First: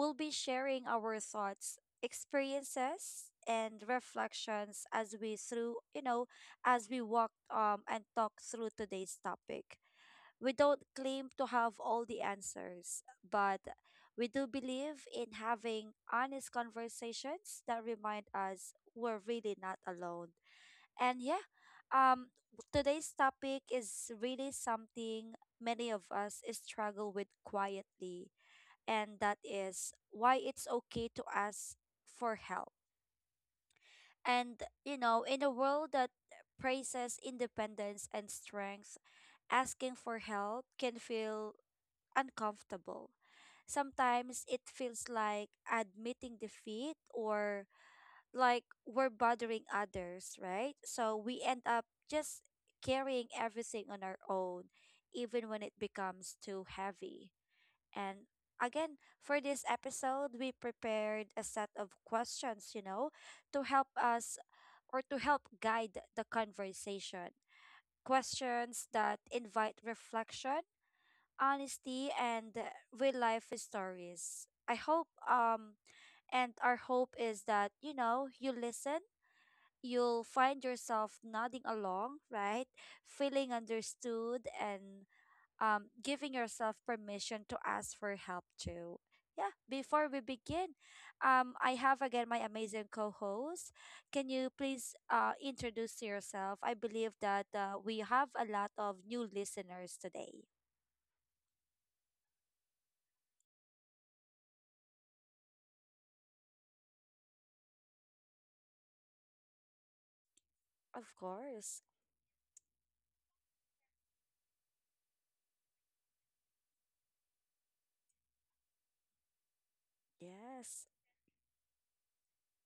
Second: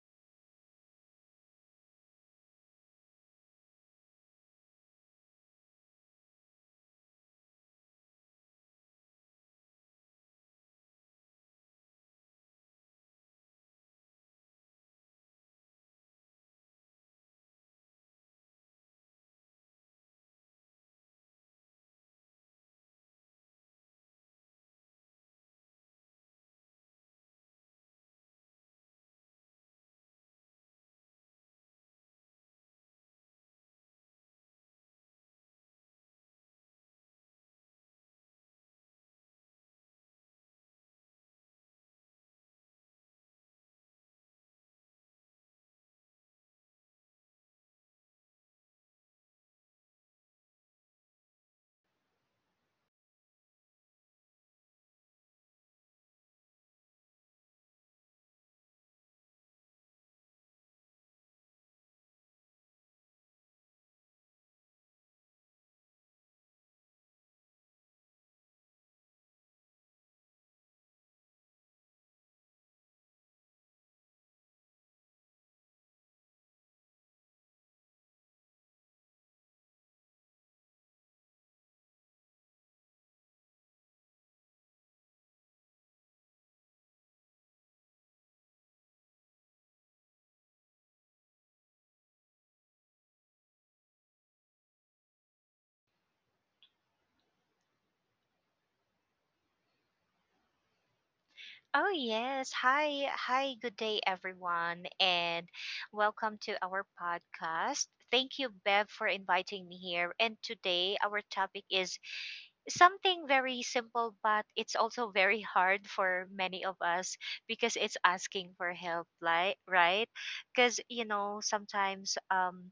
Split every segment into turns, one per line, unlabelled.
we'll be sharing our thoughts, experiences, and reflections as we walk and talk through today's topic. We don't claim to have all the answers, but we do believe in having honest conversations that remind us we're really not alone. And yeah, um, today's topic is really something many of us struggle with quietly, and that is why it's okay to ask for help. In a world that praises independence and strength, asking for help can feel uncomfortable. Sometimes it feels like admitting defeat or like we're bothering others, right? So we end up just carrying everything on our own, even when it becomes too heavy. And again, for this episode, we prepared a set of questions, to help us or to help guide the conversation. Questions that invite reflection, honesty, and real life stories. I hope and our hope is that you listen you'll find yourself nodding along, right? Feeling understood and giving yourself permission to ask for help too. Yeah, before we begin, I have again my amazing co host. Can you please introduce yourself? I believe that we have a lot of new listeners today.
Oh yes. Hi. Hi. Good day everyone and welcome to our podcast. Thank you Bev for inviting me here. And today
Of
our topic
course.
is something very simple but it's also very hard for many of us because it's asking for help, like right? Cuz
Yes.
you know, sometimes um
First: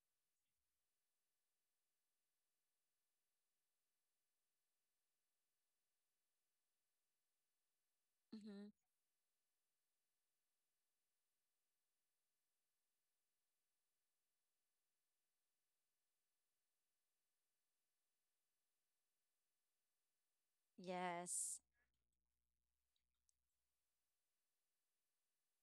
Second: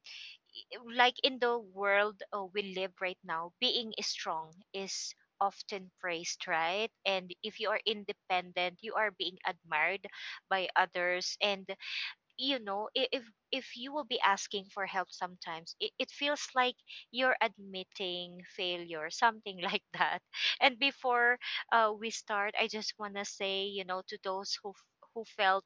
like in the world we live right now, being strong is often praised, right? And if you are
Mm-hmm.
independent, you are being admired by others. And you know, i- if if you will be asking for help sometimes, it feels like you're admitting failure, something like that. And before
Yes.
we start, I just wanna say, you know, to those who felt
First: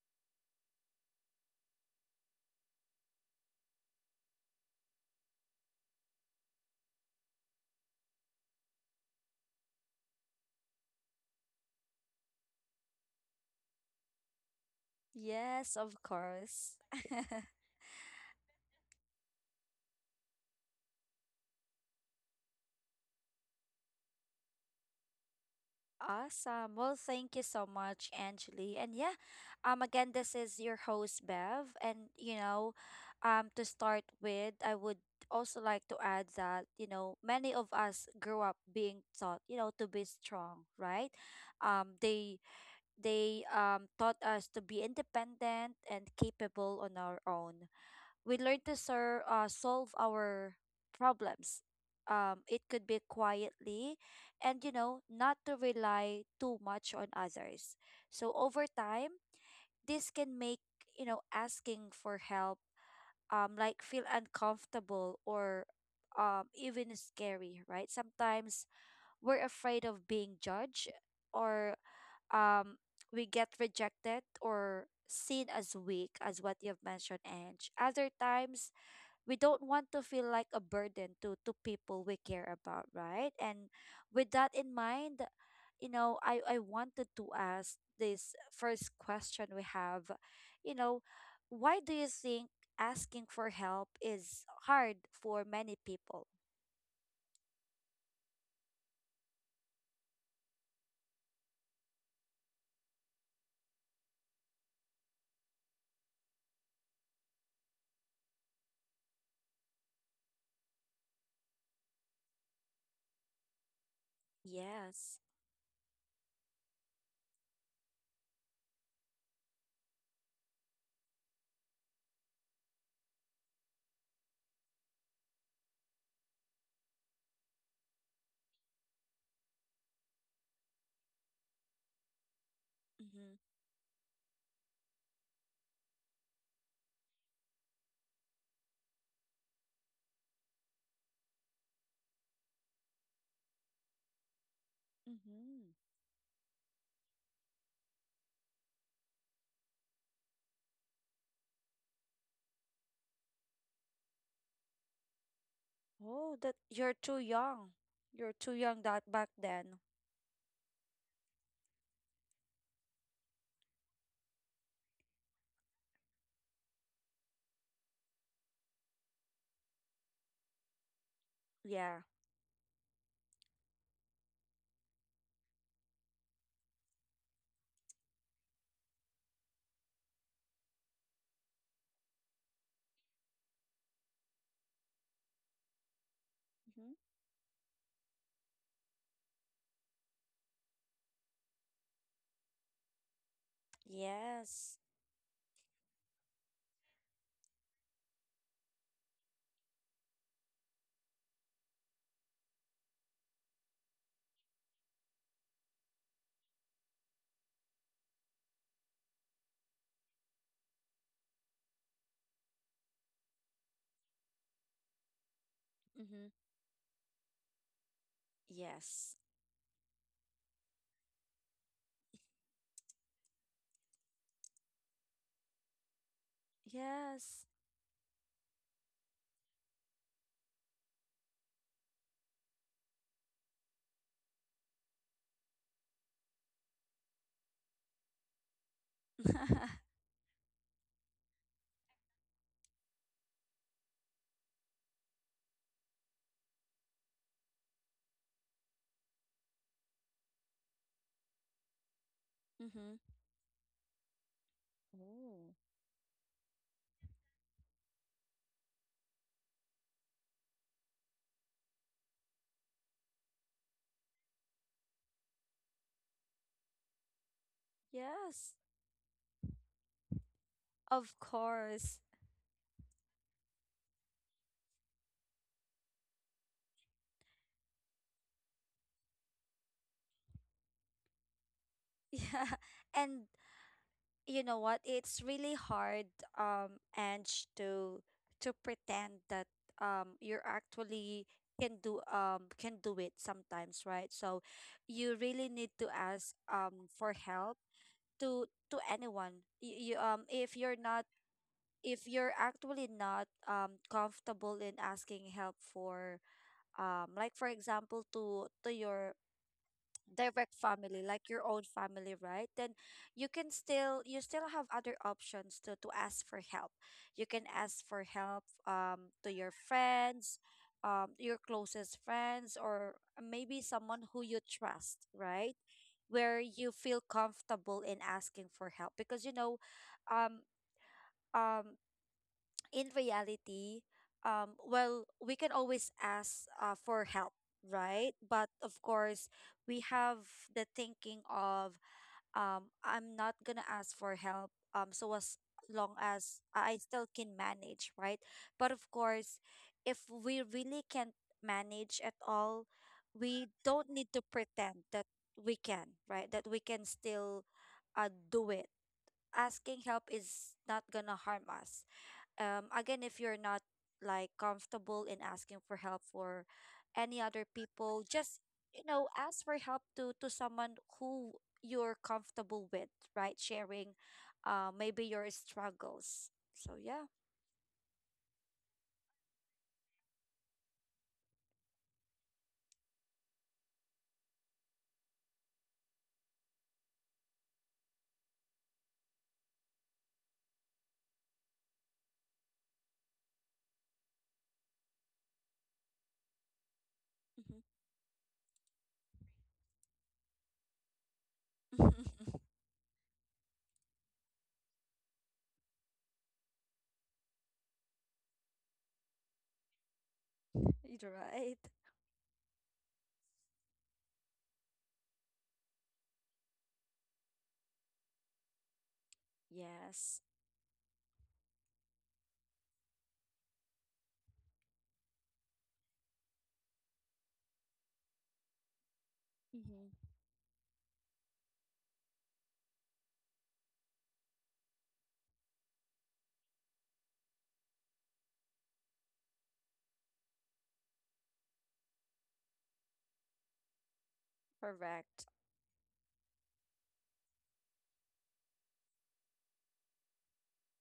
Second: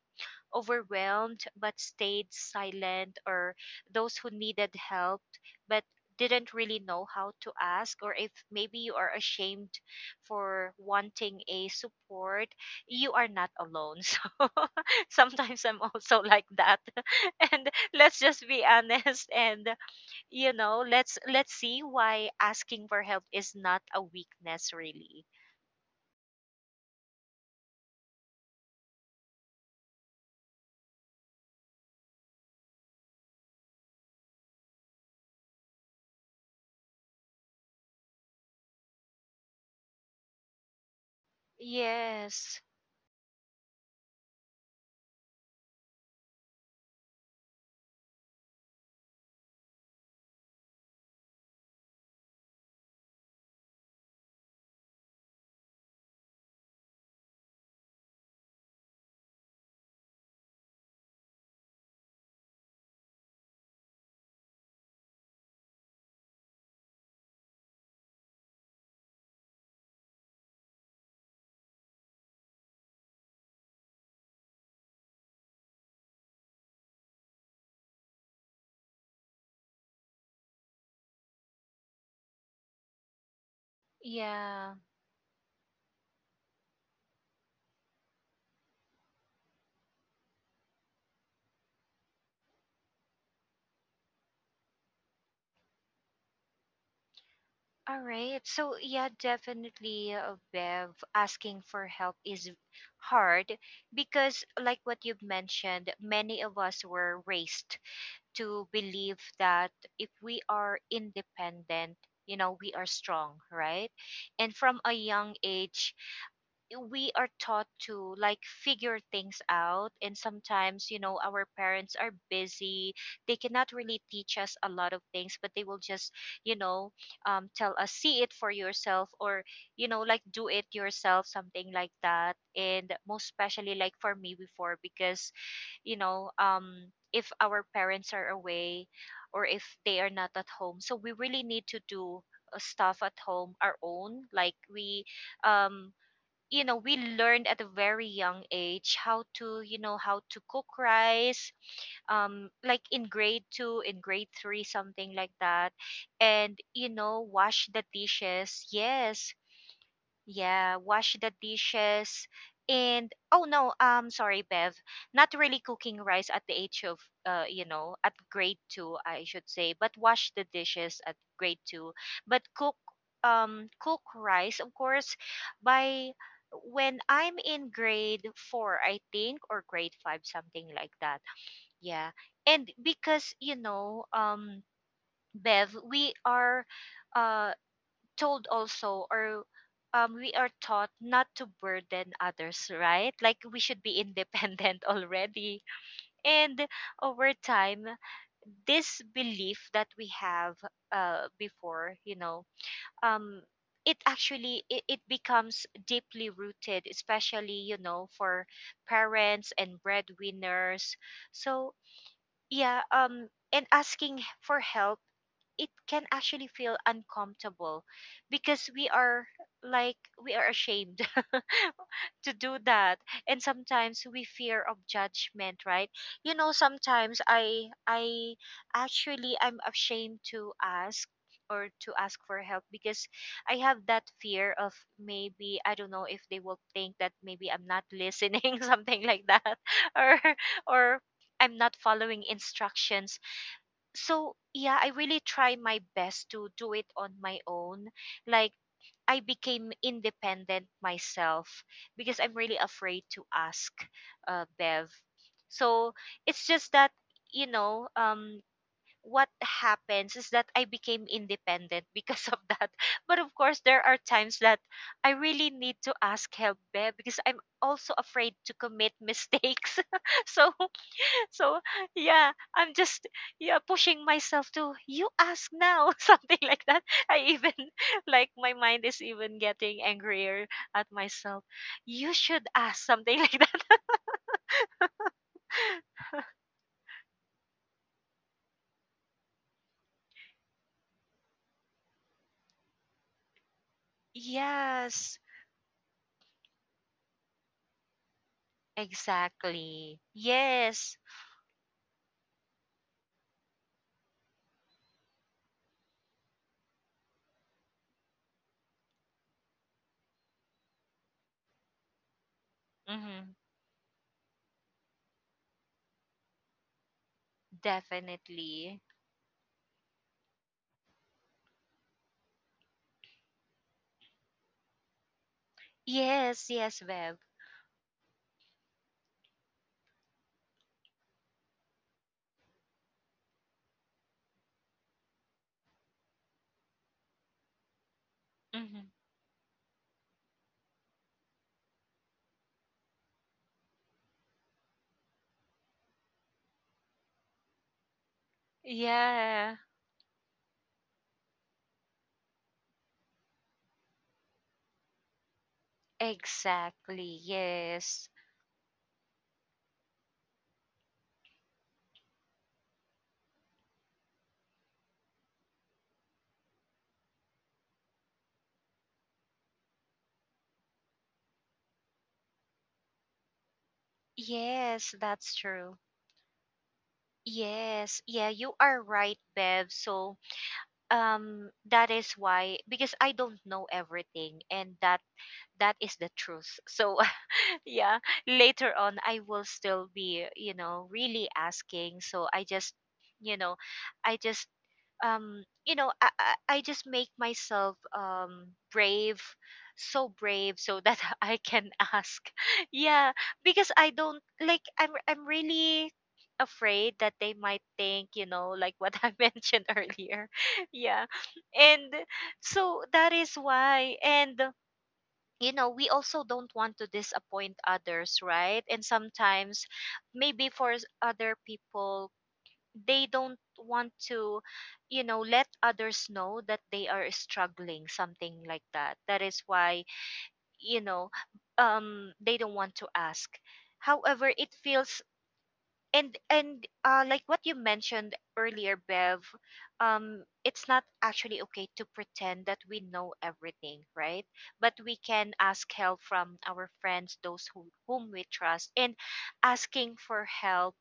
overwhelmed but stayed silent, or those who needed help but didn't really know how to ask, or if maybe you are ashamed for wanting a support, you are not alone. So sometimes
Yes,
I'm
of
also like
course.
that. And let's just be honest and let's see why asking for help is not a weakness really.
Awesome. Well, thank you so much, Angeli. And yeah, again, this is your host, Bev. To start with, I would also like to add that, you know, many of us grew up being taught, you know, to be strong, right? Um, they,
Yes.
they taught us to be independent and capable on our own. We learn to solve our problems. It could be quietly and, you know, not to rely too much on others. So over time, this can make, you know, asking for help like feel uncomfortable or even scary, right? Sometimes we're afraid of being judged or um, we get rejected or seen as weak, as what you've mentioned, and other times we don't want to feel like a burden to people we care about, right? And with that in
Yeah.
mind, I wanted to ask this first question we have, you know, why do you think asking for help is hard for many people?
All right. So yeah, definitely, Bev, asking for help is hard because, like what you've mentioned, many of us were raised to believe that if we are independent, you know, we are strong, right? And from a
Yes.
young age, we are taught to like figure things out, and sometimes you know our parents are busy, they cannot really teach us a lot of things, but they will just you know tell us see it for yourself, or you know like do it yourself, something like that. And most
Mm-hmm.
especially like for me before, because you know if our parents are away or if they are not at home, so we really need to do stuff at home our own, like we
Mm-hmm.
um you know we learned at a very young age how to, you know, how to cook rice, um, like in grade 2, in grade 3, something like that,
Oh, that
and you
you're too
know wash
young.
the
You're too
dishes,
young that back
yes.
then,
Yeah, wash the dishes. And oh no, sorry Bev, not really cooking rice at the age of you know, at grade 2 I should say, but wash the dishes at grade 2,
yeah.
but cook rice of course by when I'm in grade 4 I think, or grade 5, something like that. Yeah. And because, you know, um, Bev, we are
Mm-hmm.
uh told also, or we are taught not to burden others, right? Like we should be
Yes.
independent already. And over time, this belief that we have before, you know, um, it actually it, it becomes deeply rooted, especially you know for parents and breadwinners. So yeah, and asking for help, it can
Mm-hmm.
actually feel uncomfortable because we
Yes.
are like we are ashamed to do that, and sometimes we fear of judgment, right? You know sometimes
Yes.
i actually I'm ashamed to ask, or to ask for help, because I have that fear of maybe, I don't know, if they will think that maybe I'm not listening something like that, or or I'm not following instructions. So yeah, I really try my best to do it on my own, like I became independent myself, because I'm really
Mm-hmm.
afraid to ask, Bev.
Oh.
So it's just that, you know, what happens is that I became independent because of that. But of course, there are times that I really need to ask help, Bev, because I'm also afraid
Yes,
to commit mistakes. so
of
so
course.
yeah, I'm just yeah pushing myself to you ask now something like that. I even like my mind is even getting angrier at myself. You should
Yeah.
ask something
And
like that.
you know what? It's really hard, Ange, to pretend that you're actually can do it sometimes, right? So you
Yes,
really need to ask for help to anyone. You
exactly.
If you're
Yes,
not, if you're actually not comfortable in asking help for, like for example to your direct family, like your own family, right? Then you
mm-hmm.
can still, you still have other options to ask for help. You can ask for help
Definitely.
to your friends, your closest friends, or maybe someone who you trust, right? Where
Yes,
you
yes,
feel
Bev.
comfortable in asking for help because, um um in reality, well, we can always ask for help, right? But of
Mm-hmm.
course, we have the thinking of, I'm not gonna ask for help, so as long as I still can manage, right? But of course,
Yeah,
if we really can't manage at all, we don't need to pretend that we can, right? That we can
exactly.
still
Yes,
do it. Asking help is not gonna harm us. Again, if you're not like comfortable in asking for help for any other people, just, you know, ask for help to someone who you're comfortable with, right? Sharing,
yes,
maybe your
that's true.
struggles. So yeah.
Yes, yeah, you are right, Bev. So that is why, because I don't know everything, and that that is the truth, so yeah, later on I will still be, you know, really asking. So I just you know I just you know I just make
Hmm.
myself brave, so brave, so that I can ask yeah, because I don't like I'm really afraid that they might think, you know, like what I mentioned earlier. Yeah.
You're right.
And so that is why. And you know we also don't want to disappoint others, right? And sometimes
Yes.
maybe for other people, they don't want to, you know, let others know that they are struggling, something like that. That is why,
Mm-hmm.
you know, um, they don't want to ask, however it feels. And uh, like what you mentioned earlier, Bev, um, it's not actually okay to pretend that we know everything, right? But we
Correct.
can ask help from our friends, those who, whom we trust. And asking for help,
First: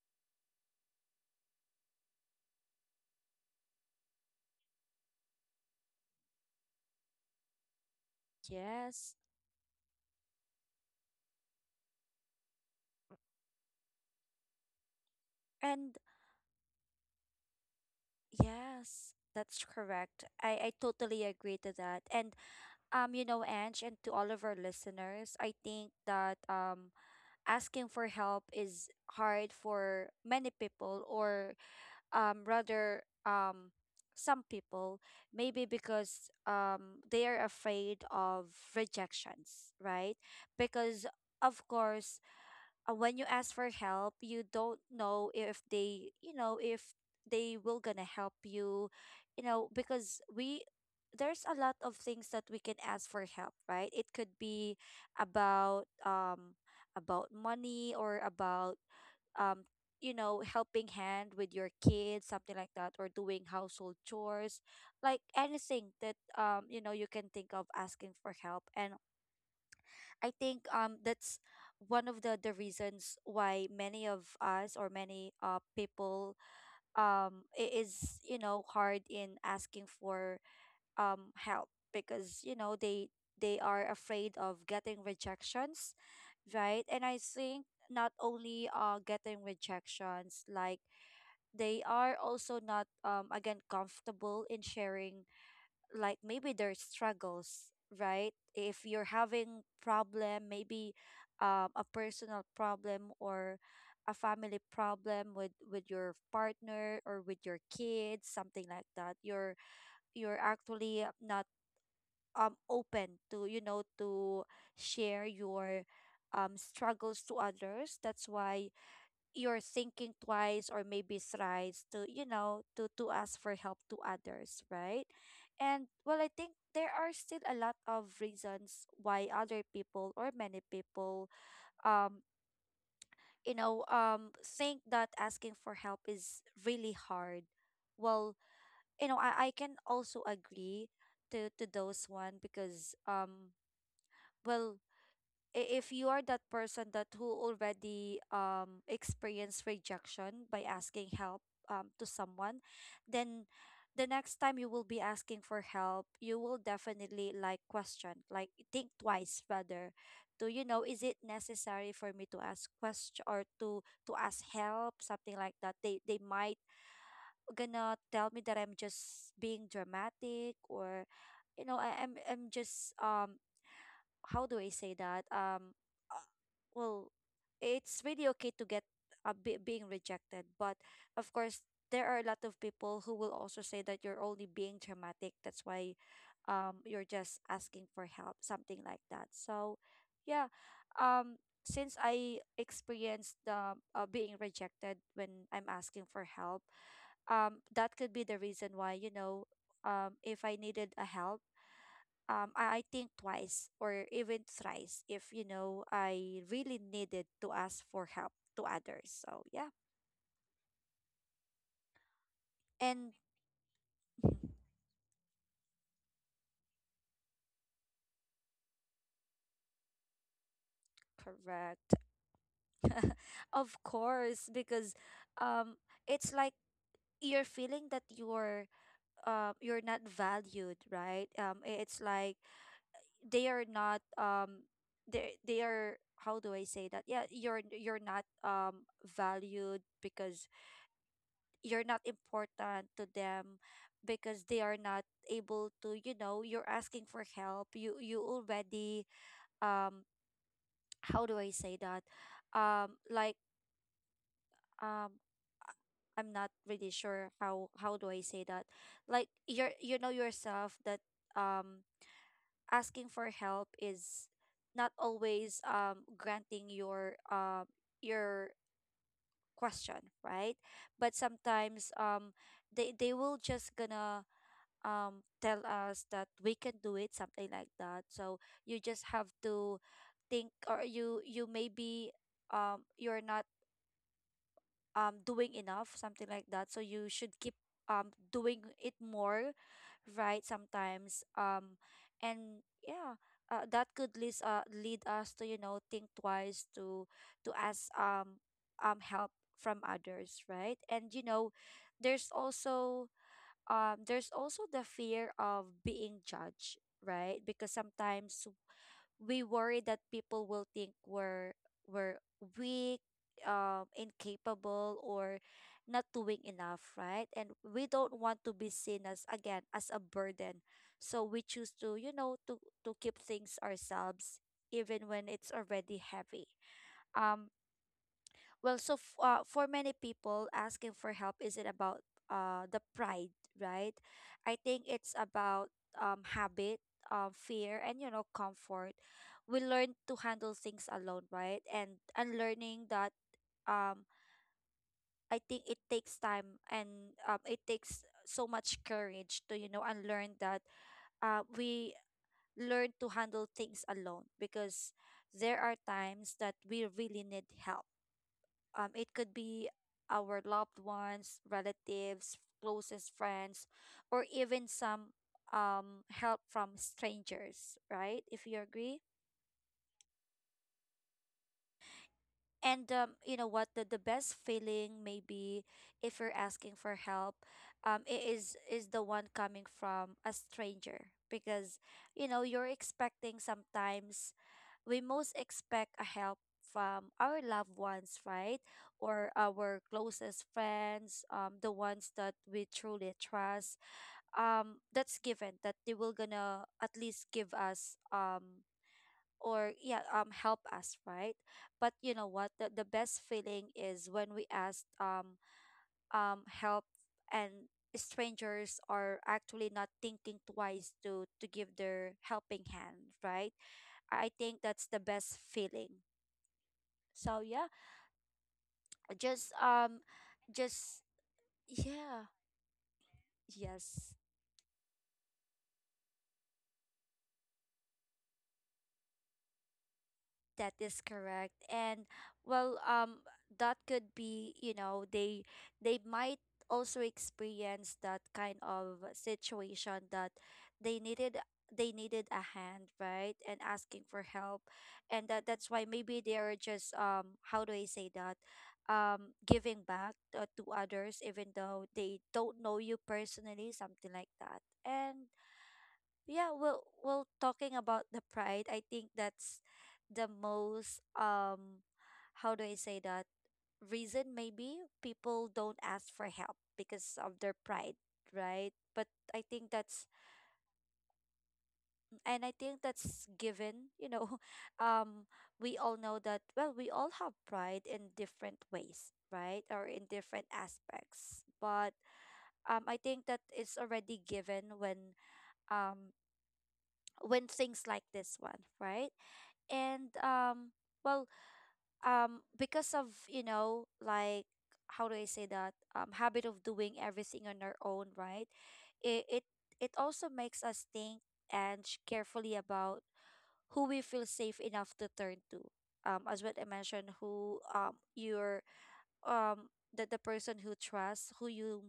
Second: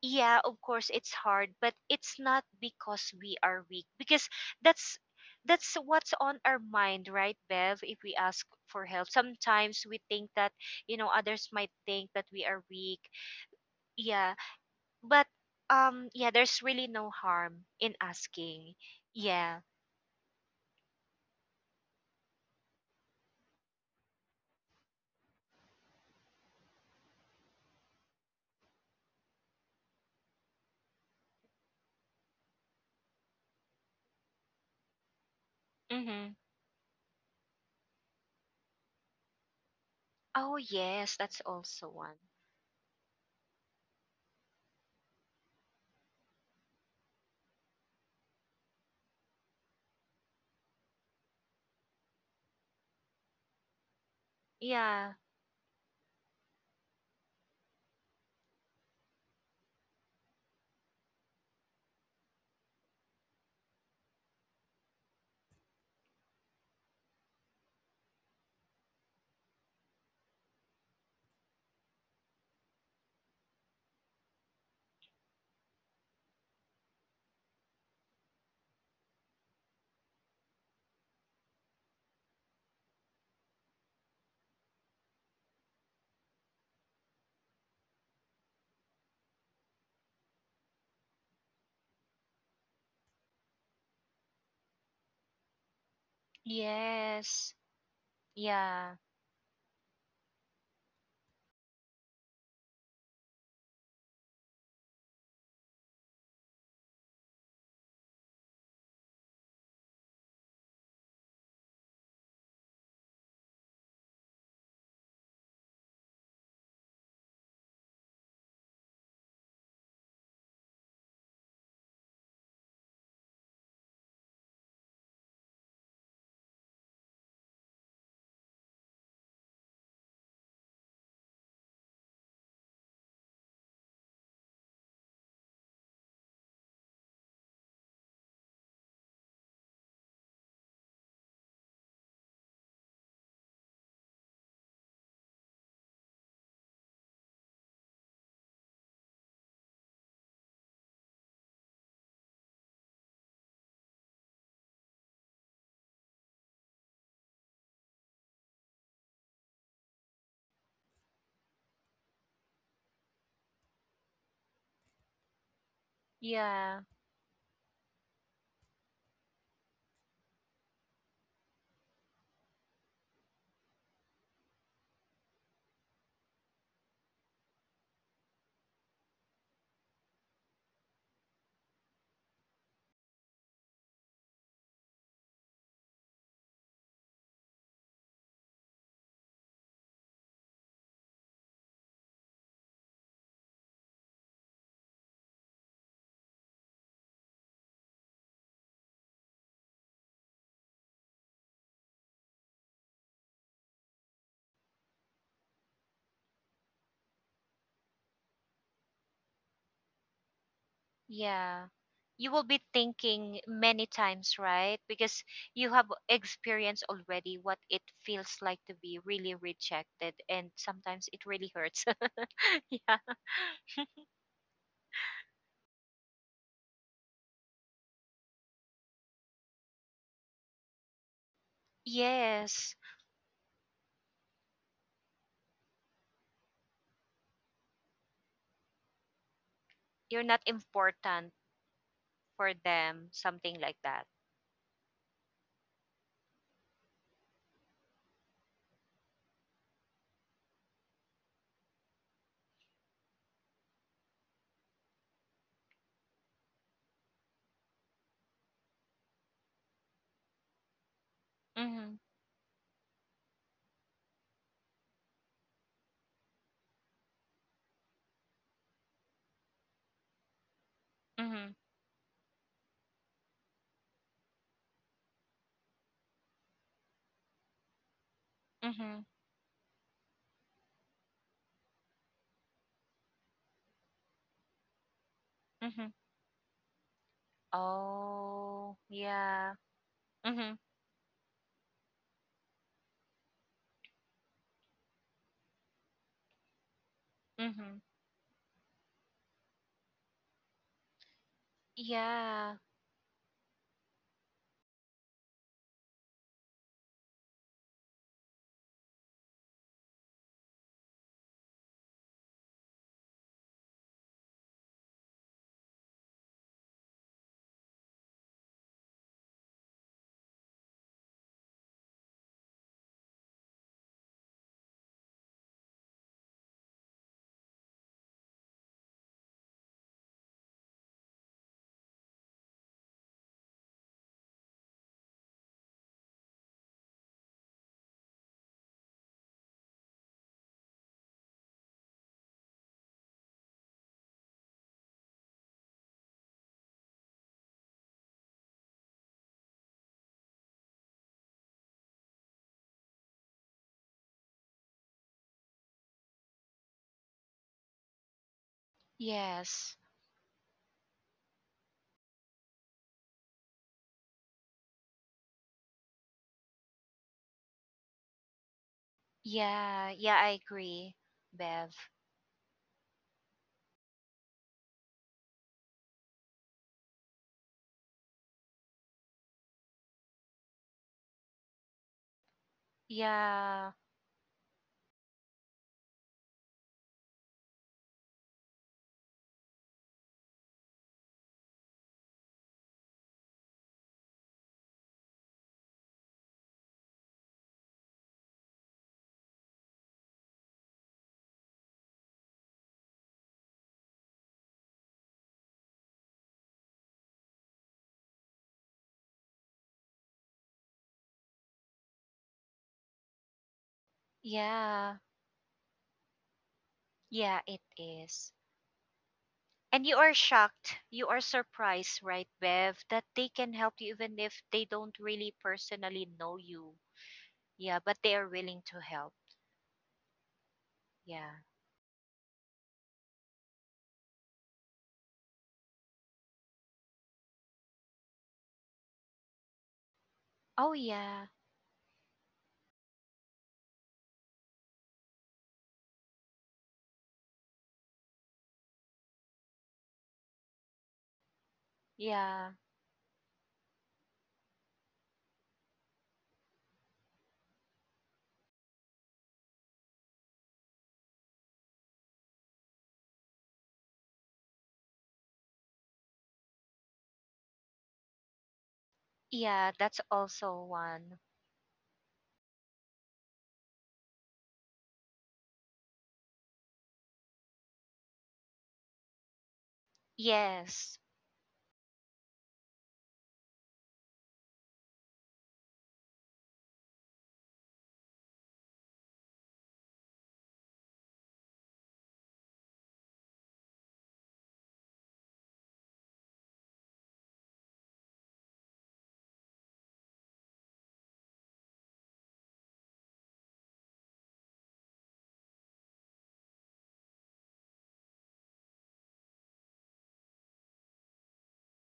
yeah, of course it's hard, but it's not because we are weak, because that's that's what's on our mind, right, Bev? If we ask for help,
Yes.
sometimes we think that, you know, others might think that we are weak. Yeah, but
And
yeah, there's really no harm in asking.
yes,
Yeah.
that's correct. I totally agree to that, and, you know, Ange, and to all of our listeners, I think that, asking for help is hard for many people, or rather, some people, maybe because
Mhm.
they are afraid of rejections, right?
Oh,
Because,
yes, that's
of
also one.
course, when you ask for help, you don't know if they, you know, if they will gonna help you, you know, because we there's a lot of things that we can ask for help, right? It could be
Yeah.
about, about money or about, um you know, helping hand with your kids, something like that, or doing household chores, like anything that, you know, you can think of asking for help. And I think, that's one of the reasons why many of us or many people is, you know, hard in asking for help because, you know, they are afraid of getting rejections, right? And I think not only getting rejections, like they are also not, um, again comfortable in sharing like maybe their
Yes.
struggles, right? If
Yeah.
you're having problem, maybe a personal problem or a family problem with your partner or with your kids, something like that, you're actually not open to, you know, to share your struggles to others. That's why you're thinking twice or maybe thrice to, you know, to ask for help to others, right? And well, I think there are still a lot of reasons why other people or many people um you know think that asking for help is really hard. Well, I can also agree to those one because, well, I- if you are that person that who already experienced rejection by asking help to someone, then the next time you will be asking for help, you will definitely like question, like think twice rather to, you know, is it necessary for me to ask question or to ask help, something like that. They might
Yeah.
gonna tell me that I'm just being dramatic or, you know, I'm just how do I say that, well, it's really okay to get a bit being rejected, but of course there are a lot of people who will also say that you're only being dramatic. That's why you're just asking for help, something like that. So yeah, um since I experienced the being rejected when I'm asking for help, that could be the reason why, you know, if I needed a help, um, I think twice or even thrice if, you know, I really needed to ask for help to others. So yeah,
Yeah. You will be
and
thinking many
Mhm.
times, right? Because you have experienced already what it feels like to be really rejected, and sometimes it really
Correct,
hurts. yeah.
of course, because, um, it's like you're feeling that you're not valued, right? It's like
Yes.
they are not, they they are, how do I say that? Yeah, you're not valued
You're
because
not important
you're not
for
important to
them,
them
something like that.
because they are not able to, you know, you're asking for help, you already um how do I say that, like, um I'm not really sure how do I say that. Like you're, you know yourself that um
Mhm.
asking for help is not always granting your question, right? But
Mhm.
sometimes they will just gonna tell us that we can do it, something like that. So you just
Mhm.
have to think or you maybe you're not doing enough,
Mhm.
something like that, so you should keep doing
Oh,
it more,
yeah.
right?
Mhm.
Sometimes and yeah, that could lead lead us to, you know, think twice to ask,
Mhm.
help from others, right? And you know, there's
Yeah.
also, there's also the fear of being judged, right? Because sometimes we worry that people will think we're weak, incapable, or not doing enough, right? And we don't want to be seen as, again, as a burden, so we choose to, you know, to keep things ourselves, even when it's already heavy. um well, so for many people, asking for help isn't about the pride, right? I think it's about, habit, fear, and, you know, comfort. We learn to handle things alone, right? And unlearning that, um, I think it takes time and, it takes so much courage to, you know, unlearn that. We learn to handle things alone because there are times that we really need help. It could be
Yes.
our loved ones, relatives, closest friends, or even some help from strangers, right? If you agree.
Yeah. Yeah, I agree, Bev.
And, you know what? The best feeling, maybe, if you're asking for help, is the one coming from a stranger because you know you're expecting
Yeah.
sometimes we most expect a help from our loved ones, right? Or our closest friends, the ones that we truly trust. That's given that they will gonna at least give us or yeah help us, right? But you know what? The best feeling is when we ask help and strangers are actually not thinking twice to give their helping hand, right? I think that's the
Yeah.
best feeling. So
Yeah,
yeah,
it is.
just um
And you are shocked,
just
you are surprised,
yeah,
right, Bev, that they can help you
yes,
even if they don't really personally know you. Yeah, but they are willing to help.
that is correct.
Yeah.
And well, that could be, they might also experience that kind of situation that
Oh,
they needed
yeah.
they needed a hand, right? And asking for help. And that's why maybe they are just how do I say that? Giving back to others even though they don't
Yeah.
know you personally, something like that. And yeah, well, well, talking about the pride, I think that's the most how do I say that, reason maybe people don't ask for help because of their pride, right? But I think
Yeah,
that's,
that's also one.
and I think that's given, you know, um we all know that, well, we all have pride in different ways, right, or in different
Yes.
aspects. But I think that it's already given when, um when things like this one, right? And well, because of, you know, like, how do I say that, habit of doing everything on our own, right? It it, it also makes us think and carefully about who we feel safe enough to turn to, as what I mentioned, who your um the person who trusts, who you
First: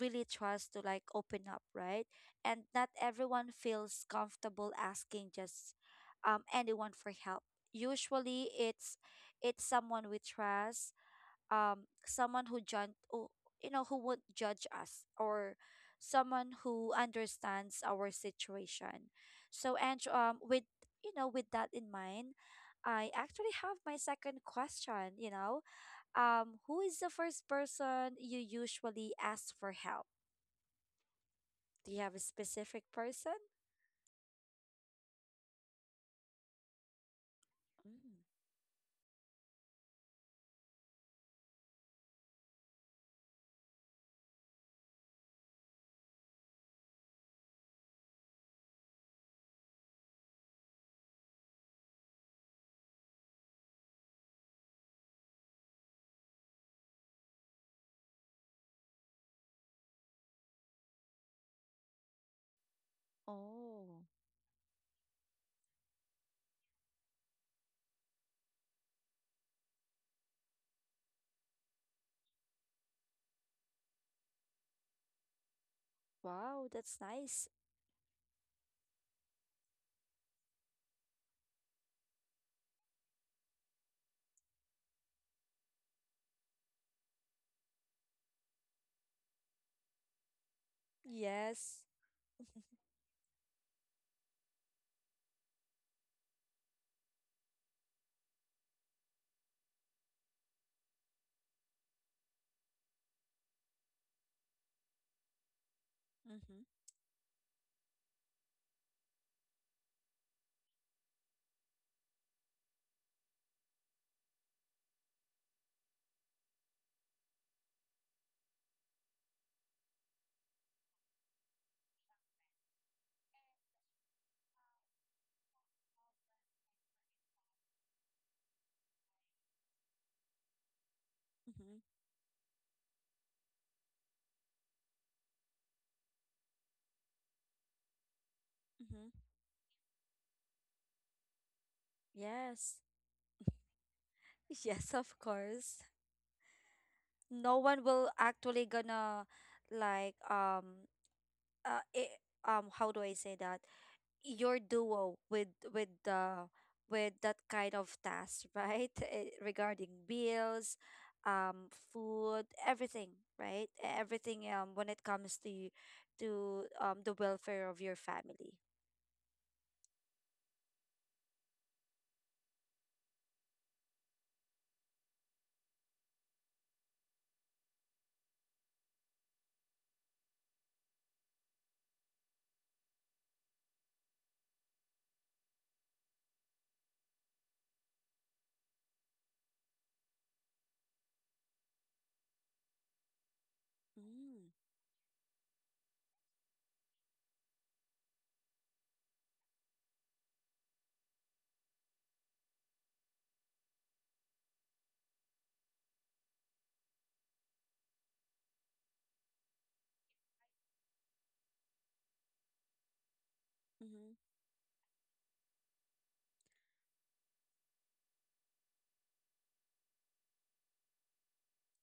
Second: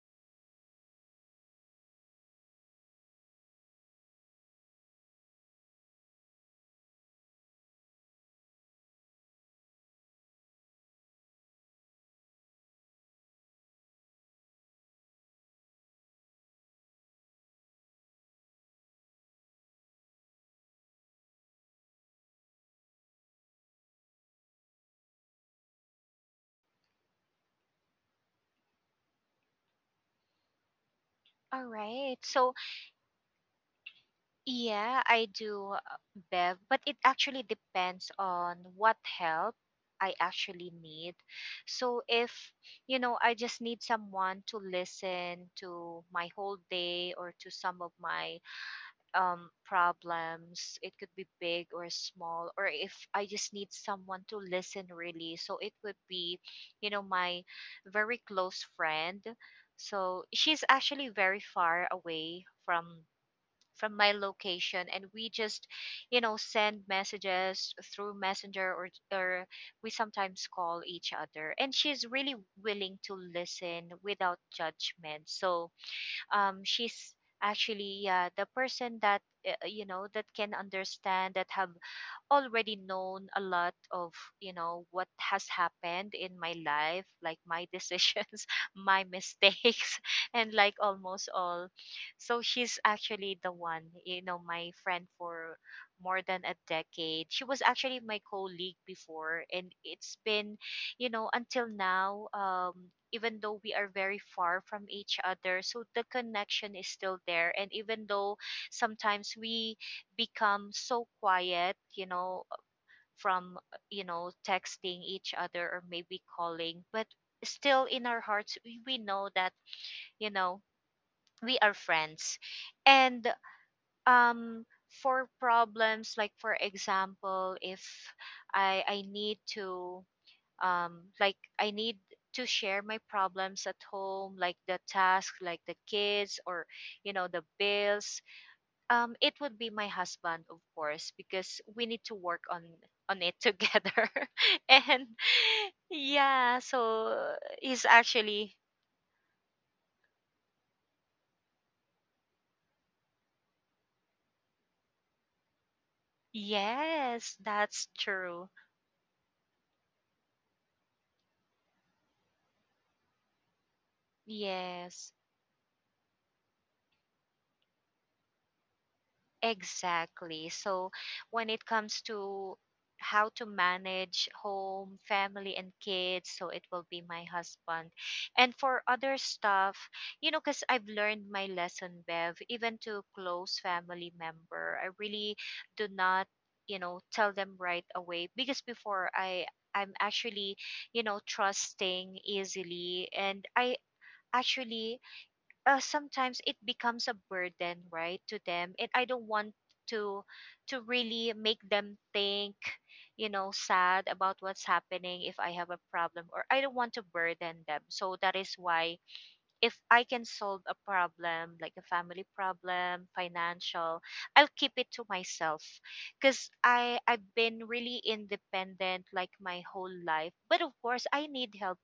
really trust, to like open up, right? And not everyone feels comfortable asking just anyone for help. Usually it's someone we trust, um someone you know, who won't judge us, or someone who understands our situation. So and with, you know, with that in mind, I actually have my second question, you know, who is the first person you usually ask for help?
All
Do you have
right.
a
So,
specific person?
yeah, I do, Bev, but it actually depends
Mm.
on what help I actually need. So if, you know, I just need someone to listen to my whole day or to some of my problems, it could be big or small, or if I just need someone to listen really. So it would be, you know, my very close friend. So she's actually very far away from
Oh,
my location, and we just you know send messages through messenger, or we sometimes call each other, and she's really willing to listen without judgment. So um,
wow, that's
she's
nice.
actually yeah the person that, you know, that can understand, that have already known a lot of, you know, what has happened in my life, like my decisions, my mistakes, and like almost all.
Yes.
So she's actually the one, you know, my friend for more than a decade. She was actually my colleague before, and it's been, you know, until now um, even though we are very far from each other, so the
Mm-hmm.
connection is still there. And even though sometimes we become so quiet, you know, from, you know, texting each other or maybe calling, but still in our hearts, we know that, you know, we are friends. And um, for problems, like for example, if I need to, like, I
Mm-hmm.
need to share my problems at home, like the task, like the kids, or you know the bills,
Mm-hmm.
it would be my husband, of course, because we need to work
Yes.
on it together.
Yes,
And
of course.
yeah, so
No
he's
one will
actually
actually gonna like uh it, how do I say that, your duo with the with
yes,
that kind
that's
of task,
true.
right? Eh, regarding bills, food, everything, right? Everything when it
Yes.
comes to the welfare of your family.
Exactly. So when it comes to how to manage home, family, and kids, so it will be my husband. And for other stuff, you know, because I've learned my lesson, Bev, even to close family member, I really do not, you know, tell them right away, because before I'm actually, you know, trusting easily, and I
Mm,
actually sometimes it becomes a burden, right, to them, and I don't want to to really make them think, you know, sad about what's happening if I have a problem, or I don't want to burden them. So that is why if I can solve a problem, like a family problem, financial,
mm-hmm,
I'll keep it to myself, because i've been really independent like my whole life, but of course I need help,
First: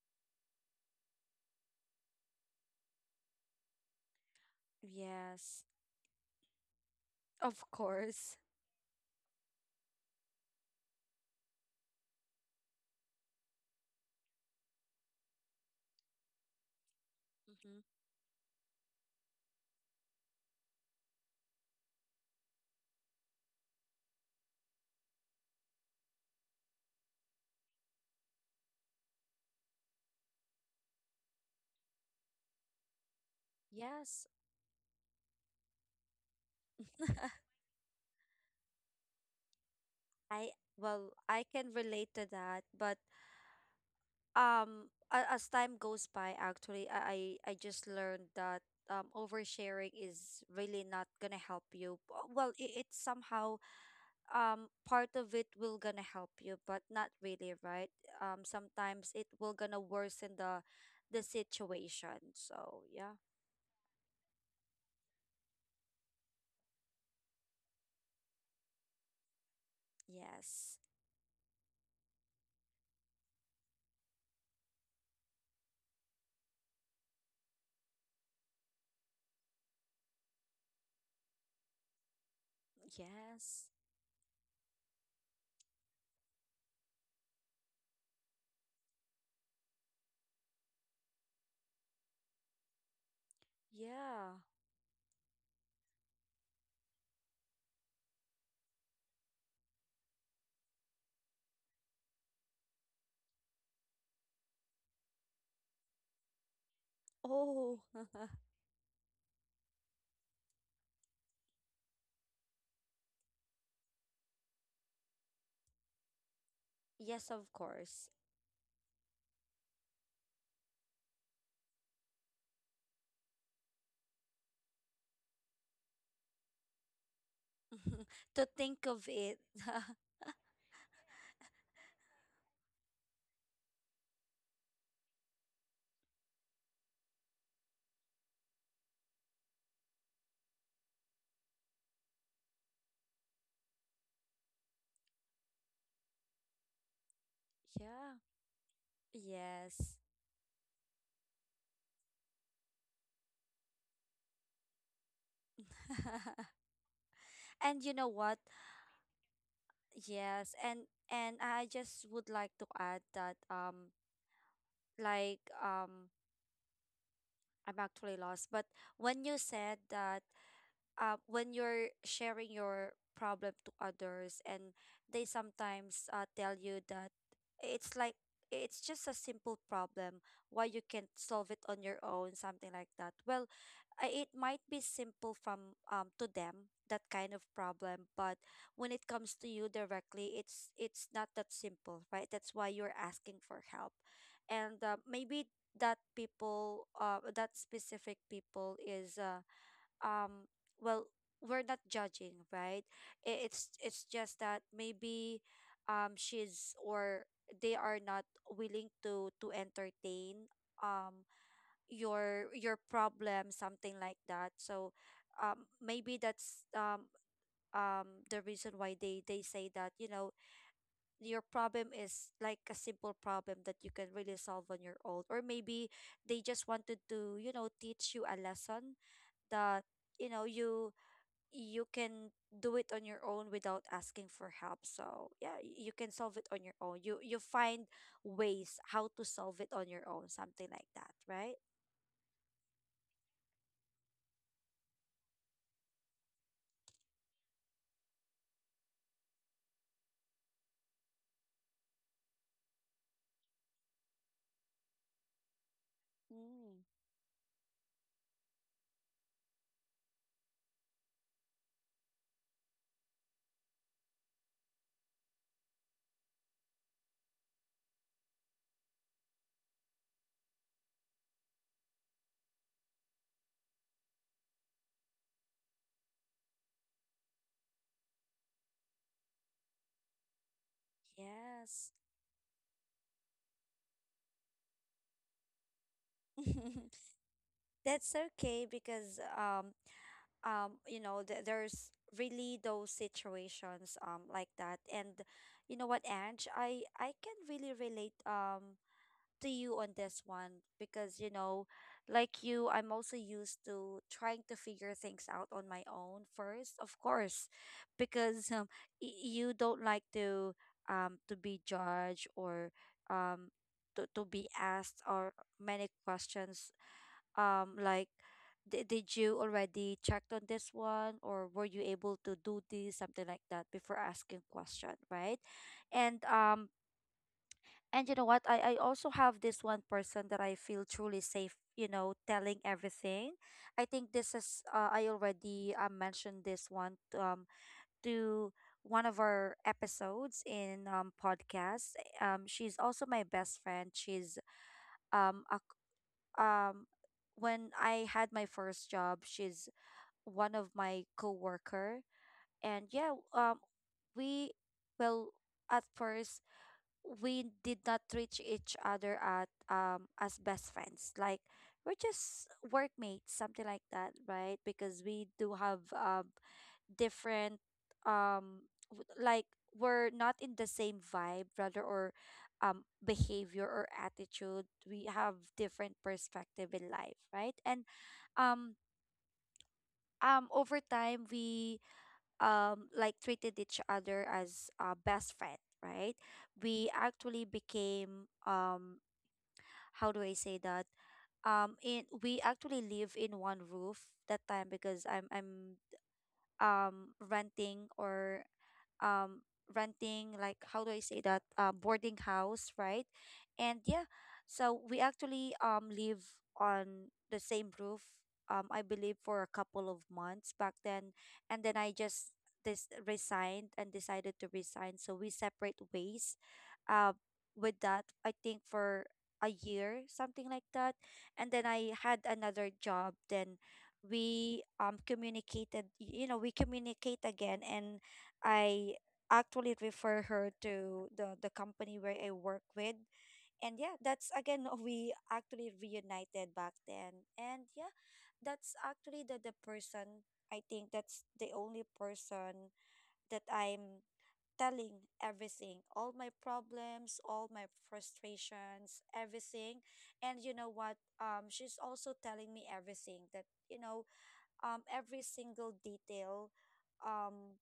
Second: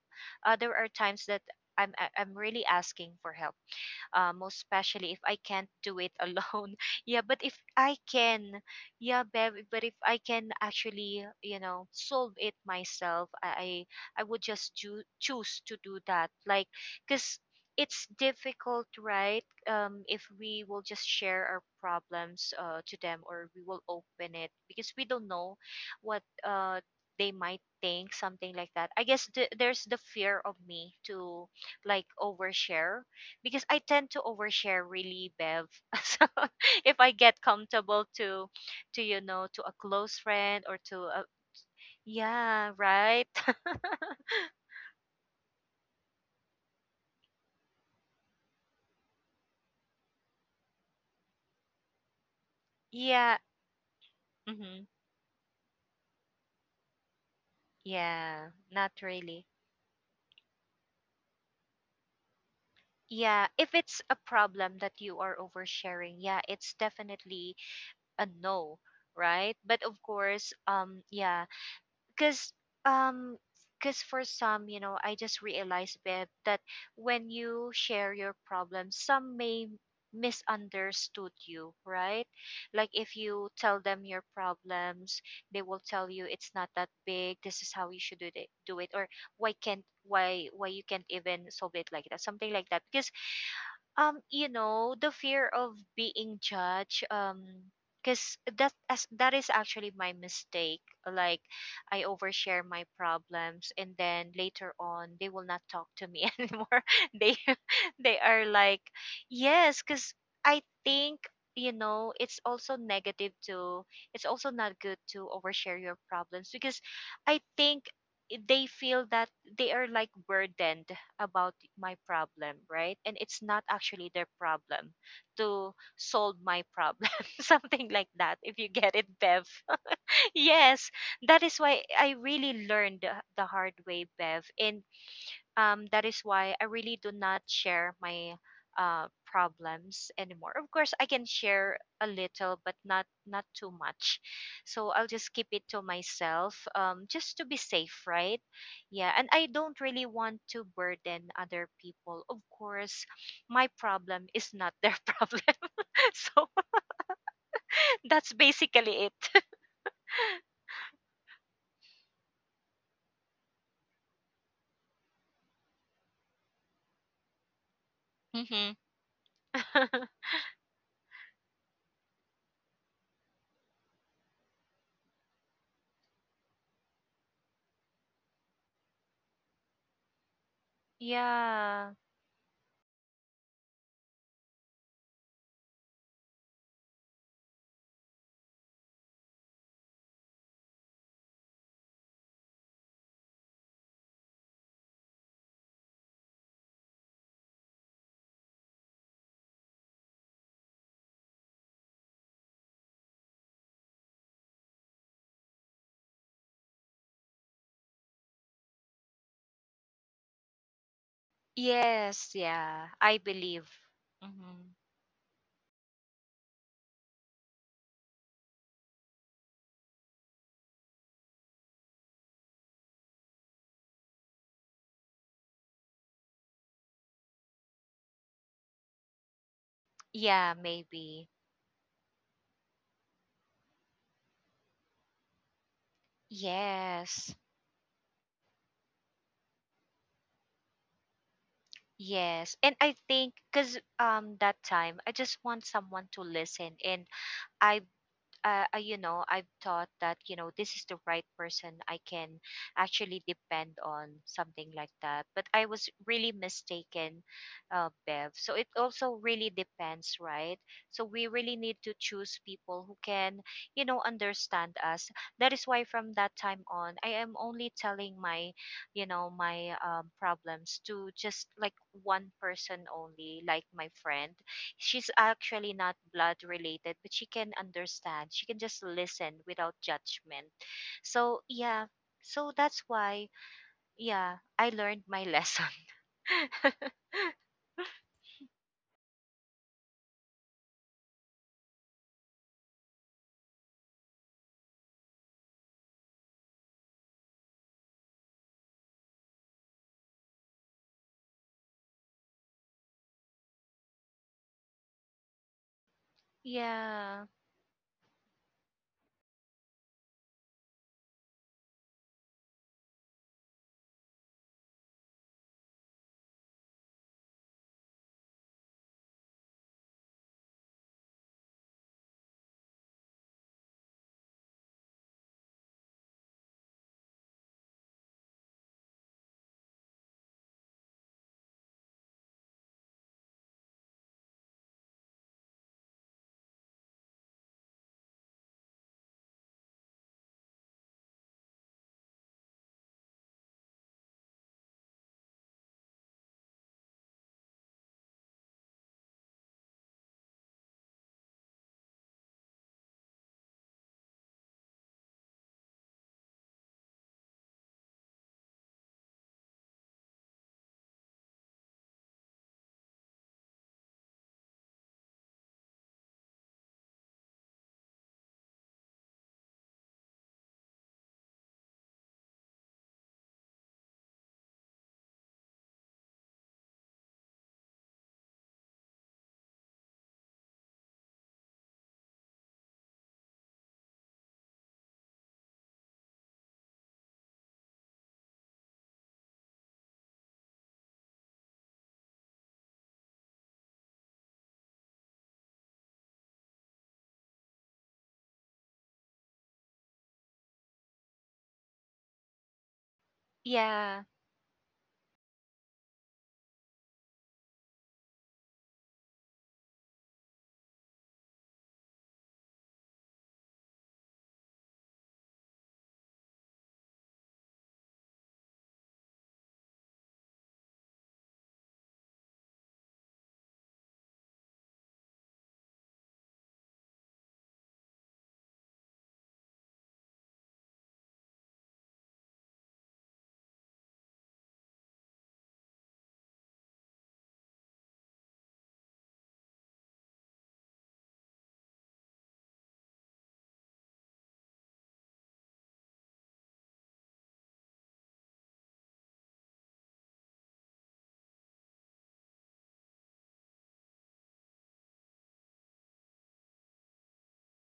there are times that I'm really asking for help, most especially if I
yes,
can't do it alone. Yeah, but if
of
I
course.
can, yeah, Bev, but if I can actually, you know, solve it myself, I would just do, choose to do that. Like, cause
Mm-hmm.
it's difficult, right? If we will just share our problems to them, or we will open it, because we don't know what they might think, something like that. I guess there's the fear of me to like overshare, because I tend to
Yes.
overshare really, Bev. So if I get comfortable to a close
I,
friend or to
well,
a
I can relate to that,
yeah,
but
right?
as time goes by, actually, I just learned that oversharing is really not gonna help you. Well, it, it's
yeah.
somehow
Hmm.
part of it will gonna help you, but not really, right?
Yeah, not
Sometimes it
really.
will gonna worsen the situation, so yeah,
Yeah, if it's a problem that you are oversharing, yeah, it's definitely a no, right? But of course,
yes,
yeah, because um because for some, I just realized Beb, that when you share your problem some may misunderstood you, right? Like if you
yes,
tell them your problems, they will tell you it's not that big, this is how you should do it, or why can't, why you can't even solve it like that, something like that. Because
yeah,
you know, the fear of being judged. Because that is actually my mistake. Like, I overshare my problems and then later on they will not talk to me anymore. they
oh,
they are like, yes, because I think, you know, it's also negative to, it's also not good to overshare your problems, because
yes,
I
of
think
course,
they feel that they are like burdened about my problem, right? And it's not actually their problem to solve my problem, something like that,
to
if you
think
get
of
it,
it.
Bev. Yes, that is why I really learned the hard way, Bev. And that is why I really do not share my problems anymore. Of course, I can share a little, but not too much. So I'll just keep it to myself, just to be safe,
Yeah,
right? Yeah, and I don't
yes.
really want to burden other people. Of course, my problem is not their problem. So
And you know
that's
what?
basically it.
Yes, and I just would like to add that like um I'm actually lost, but
Hmm.
when you said that when you're sharing your problem to others and they sometimes tell you that it's like it's just a simple problem, why you can't solve it on
Yeah.
your own, something like that. Well, it might be simple from to them, that kind of problem, but when it comes to you directly, it's not that simple, right? That's why you're asking for help. And maybe that people, that specific people is um well, we're not judging, right? It's just that maybe she's, or they are not willing to entertain um
Yes.
your
Yeah. I
problem,
believe.
something like that.
Hmm.
So maybe that's the reason why they say that, you know, your problem is like a simple problem that you can really solve on your own, or maybe they just wanted to, you know, teach you a lesson that, you know,
Yeah.
you
Maybe.
you can do it on your own without asking for help. So yeah, you can solve it on your own. You
Yes.
you find ways how to solve it on your own, something like that, right?
Yes. And I think cuz that time I just want someone to listen. And I you know, I've thought that, you know, this is the right person I can actually depend on, something like that. But I was really
Mm.
mistaken, Bev. So it also really depends, right? So we really need to choose people who can, you know, understand us. That is why from that time on, I am only telling my, you know, my problems to just like one person only, like my friend. She's actually not blood related, but she can understand. She can just listen without judgment. So, yeah.
Yes.
So that's why, yeah, I learned my lesson.
That's okay, because you know, there's really those situations like that. And you know what, Ange, I can really relate, to you on this one, because, you know, like you, I'm also used to trying to figure things out on my own first, of
Yeah.
course, because you don't like to be judged, or um to be asked, or many questions, like, did you already checked on this one, or were you able to do this, something like that, before asking question, right? And you know what? I also have this one person that I feel truly safe, you know, telling everything. I think this is, I already mentioned this one, to one of our episodes in, podcast. She's also my best friend. She's, um, a, c- um, when I had my first job, she's one of my coworker. And yeah, we, well, at first we did not treat each other at as best friends, like we're just workmates, something like that, right? Because we do have different, um like, we're not in the same vibe, rather, or behavior or attitude, we have different perspective in life, right? And um over time we like treated each other as best friend, right? We actually became how do I say that, in we actually live in one roof that time, because I'm renting, or um renting, like, how do I say that, boarding house, right? And yeah,
Yeah.
so we actually live on the same roof I believe for a couple of months back then. And then I just this resigned and decided to resign, so we separate ways, uh, with that, I think for a year, something like that. And then I had another job, then we you know, we communicate again, and I actually refer her to the company where I work with. And yeah, that's again, we actually reunited back then. And yeah, that's actually the person, I think that's the only person that I'm telling everything, all my problems, all my frustrations, everything. And you know what? She's also telling me everything that, you know, every single detail um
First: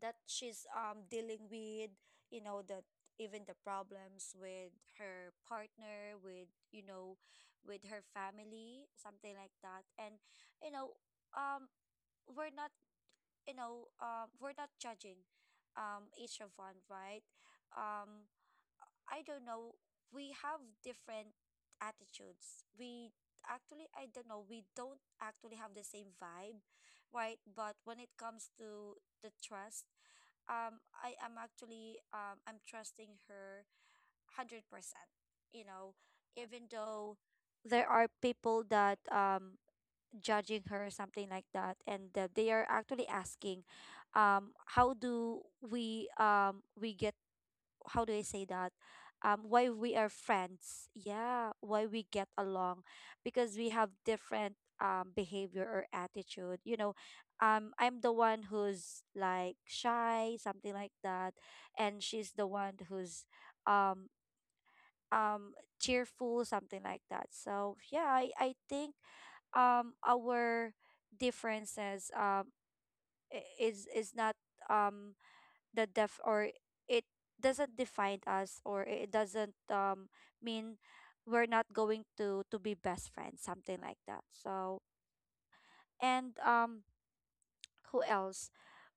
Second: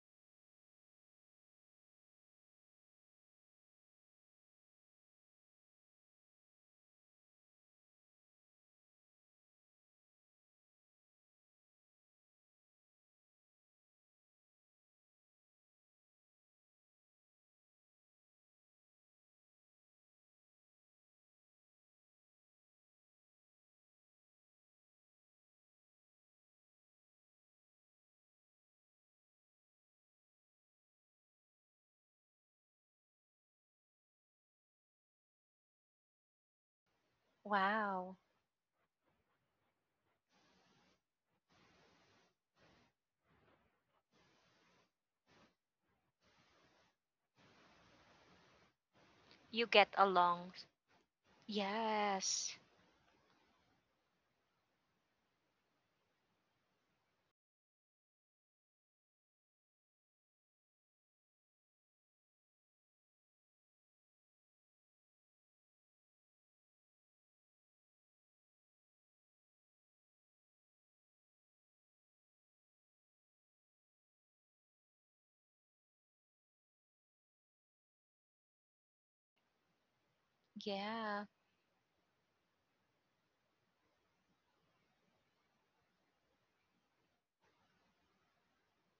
that she's dealing with, you know, that even the problems with her partner, with, you know, with her family, something like that. And you know, um we're not we're not judging each of one, right? um I don't know, we have different attitudes, we actually, I don't know, we don't actually have the same vibe, right? But when it comes to the trust, I am actually, I'm trusting her 100%. You know, even though there are
Wow.
people that judging her, or something like that, and they are actually asking how do we get, how do I say that?
You
Why
get
we are
along.
friends. Yeah, why we get
Yes.
along, because we have different behavior or attitude. You know, I'm the one who's like shy, something like that, and she's the one who's um um cheerful, something like that. So yeah, I think our differences, is not um the def or it doesn't define us, or it doesn't mean
Yeah.
we're not going to be best friends, something like that. So and who else,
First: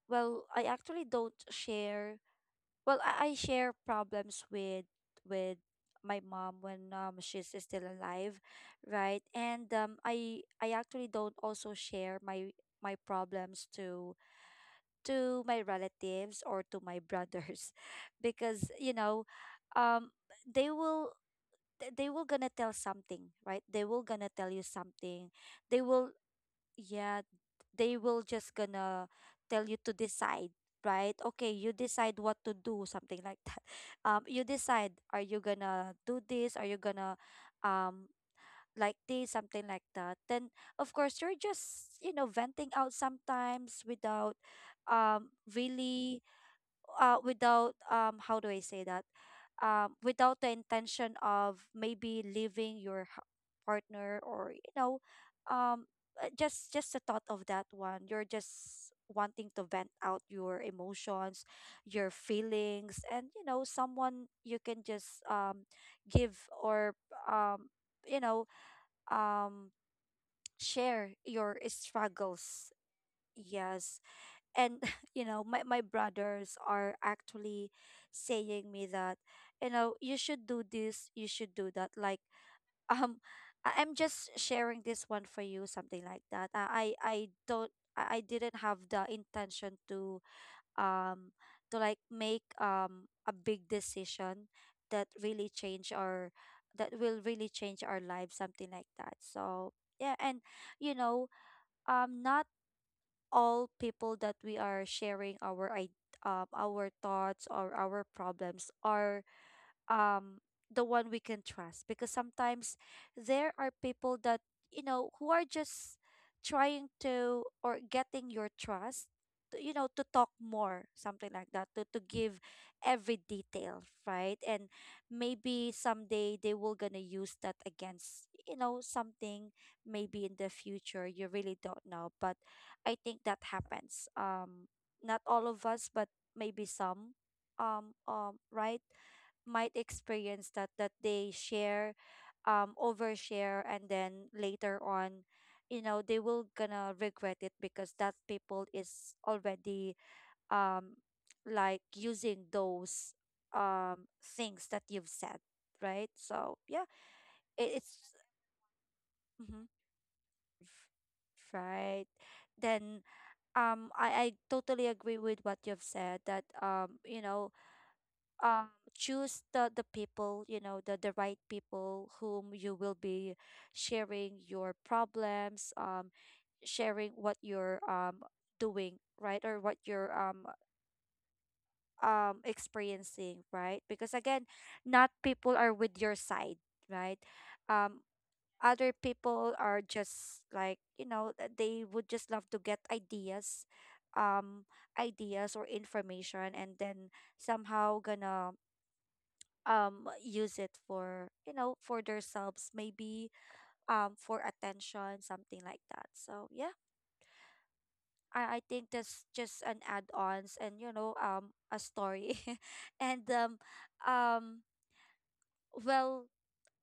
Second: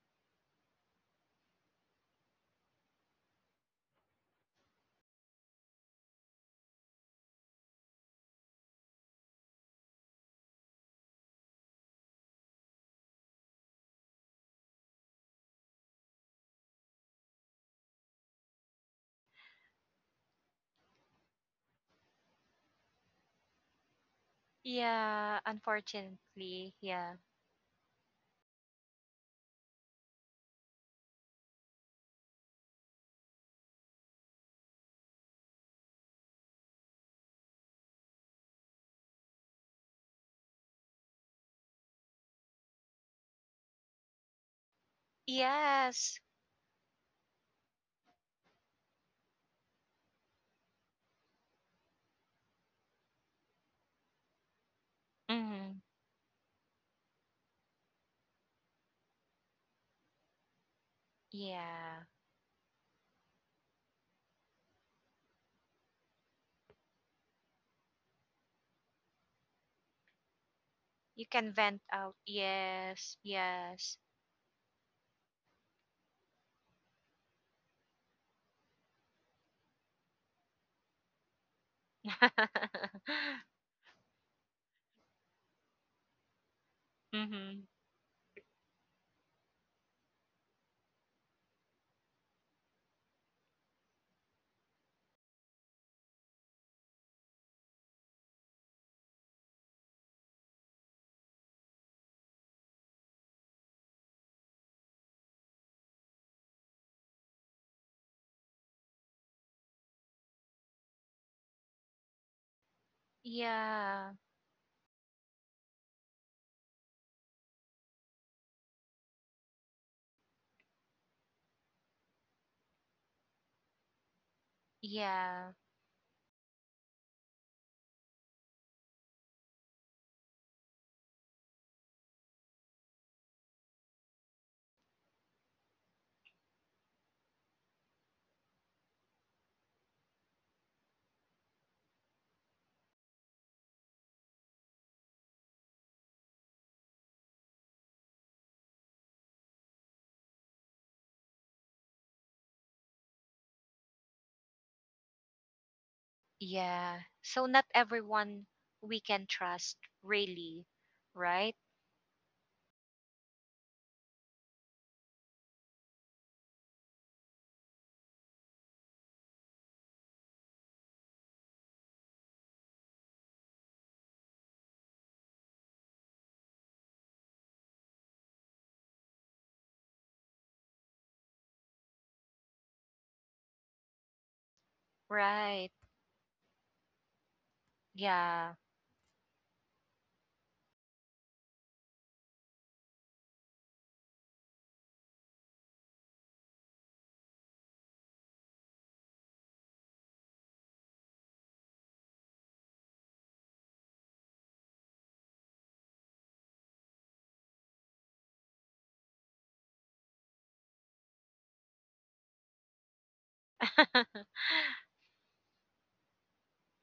well, I actually don't share, well, I share problems with with my mom when she's still alive, right? And I actually don't also share my problems to my relatives, or to my brothers, because you know, um they will they will gonna tell something, right? They will gonna tell you something,
Yeah.
they will,
Unfortunately. Yeah.
yeah, they will just gonna tell you to decide, right? Okay, you decide what to do, something like that. You decide, are you gonna do this, are you gonna um like this, something like that. Then of course you're just, you know, venting out sometimes without um
Yes.
really without how do I say that? Without the intention of maybe leaving your partner, or you know,
Mm-hmm.
um just the thought of that one. You're just wanting to vent out your emotions,
Yeah.
your feelings, and you know, someone you can just give or um you know um share
You can
your
vent out.
struggles.
Yes. Yes.
Yes. And you know, my brothers are actually saying me that, you know, you should do this, you should do that, like. um I'm just sharing this one for you, something like that. I
Mm-hmm.
don't I didn't have the intention to um to, like, make a big decision that really change our that will really change our lives, something like that. So yeah. And you know, not all people that we are sharing our our thoughts or our problems are um the one we can trust, because sometimes there are
Yeah,
people that, you know, who are just trying to or getting your trust to, you know, to talk more, something like that, to give every detail, right? And
yeah,
maybe someday they will gonna use that against, you know, something. Maybe in the future you really don't know, but I think that happens. Not all of us, but maybe some right might experience that, that they share, overshare, and then later on, you know, they will gonna regret it because that people is already, um like, using those things that you've said, right? So yeah.
yeah. So not
it, it's
everyone we can
Mhm.
trust, really. Right?
Right. Then I totally agree with what you've said that, you know, um choose the people, you know, the right people whom you will be sharing your problems, sharing what you're doing right, or what you're experiencing, right? Because, again, not people
Right.
are with your side, right? um
Yeah.
Other people are just, like, you know, they would just love to get ideas, um or information, and then somehow gonna use it for, you know, for themselves, maybe, for attention, something like that. So yeah. I think that's just an add-ons, and, you know, a story, and um well,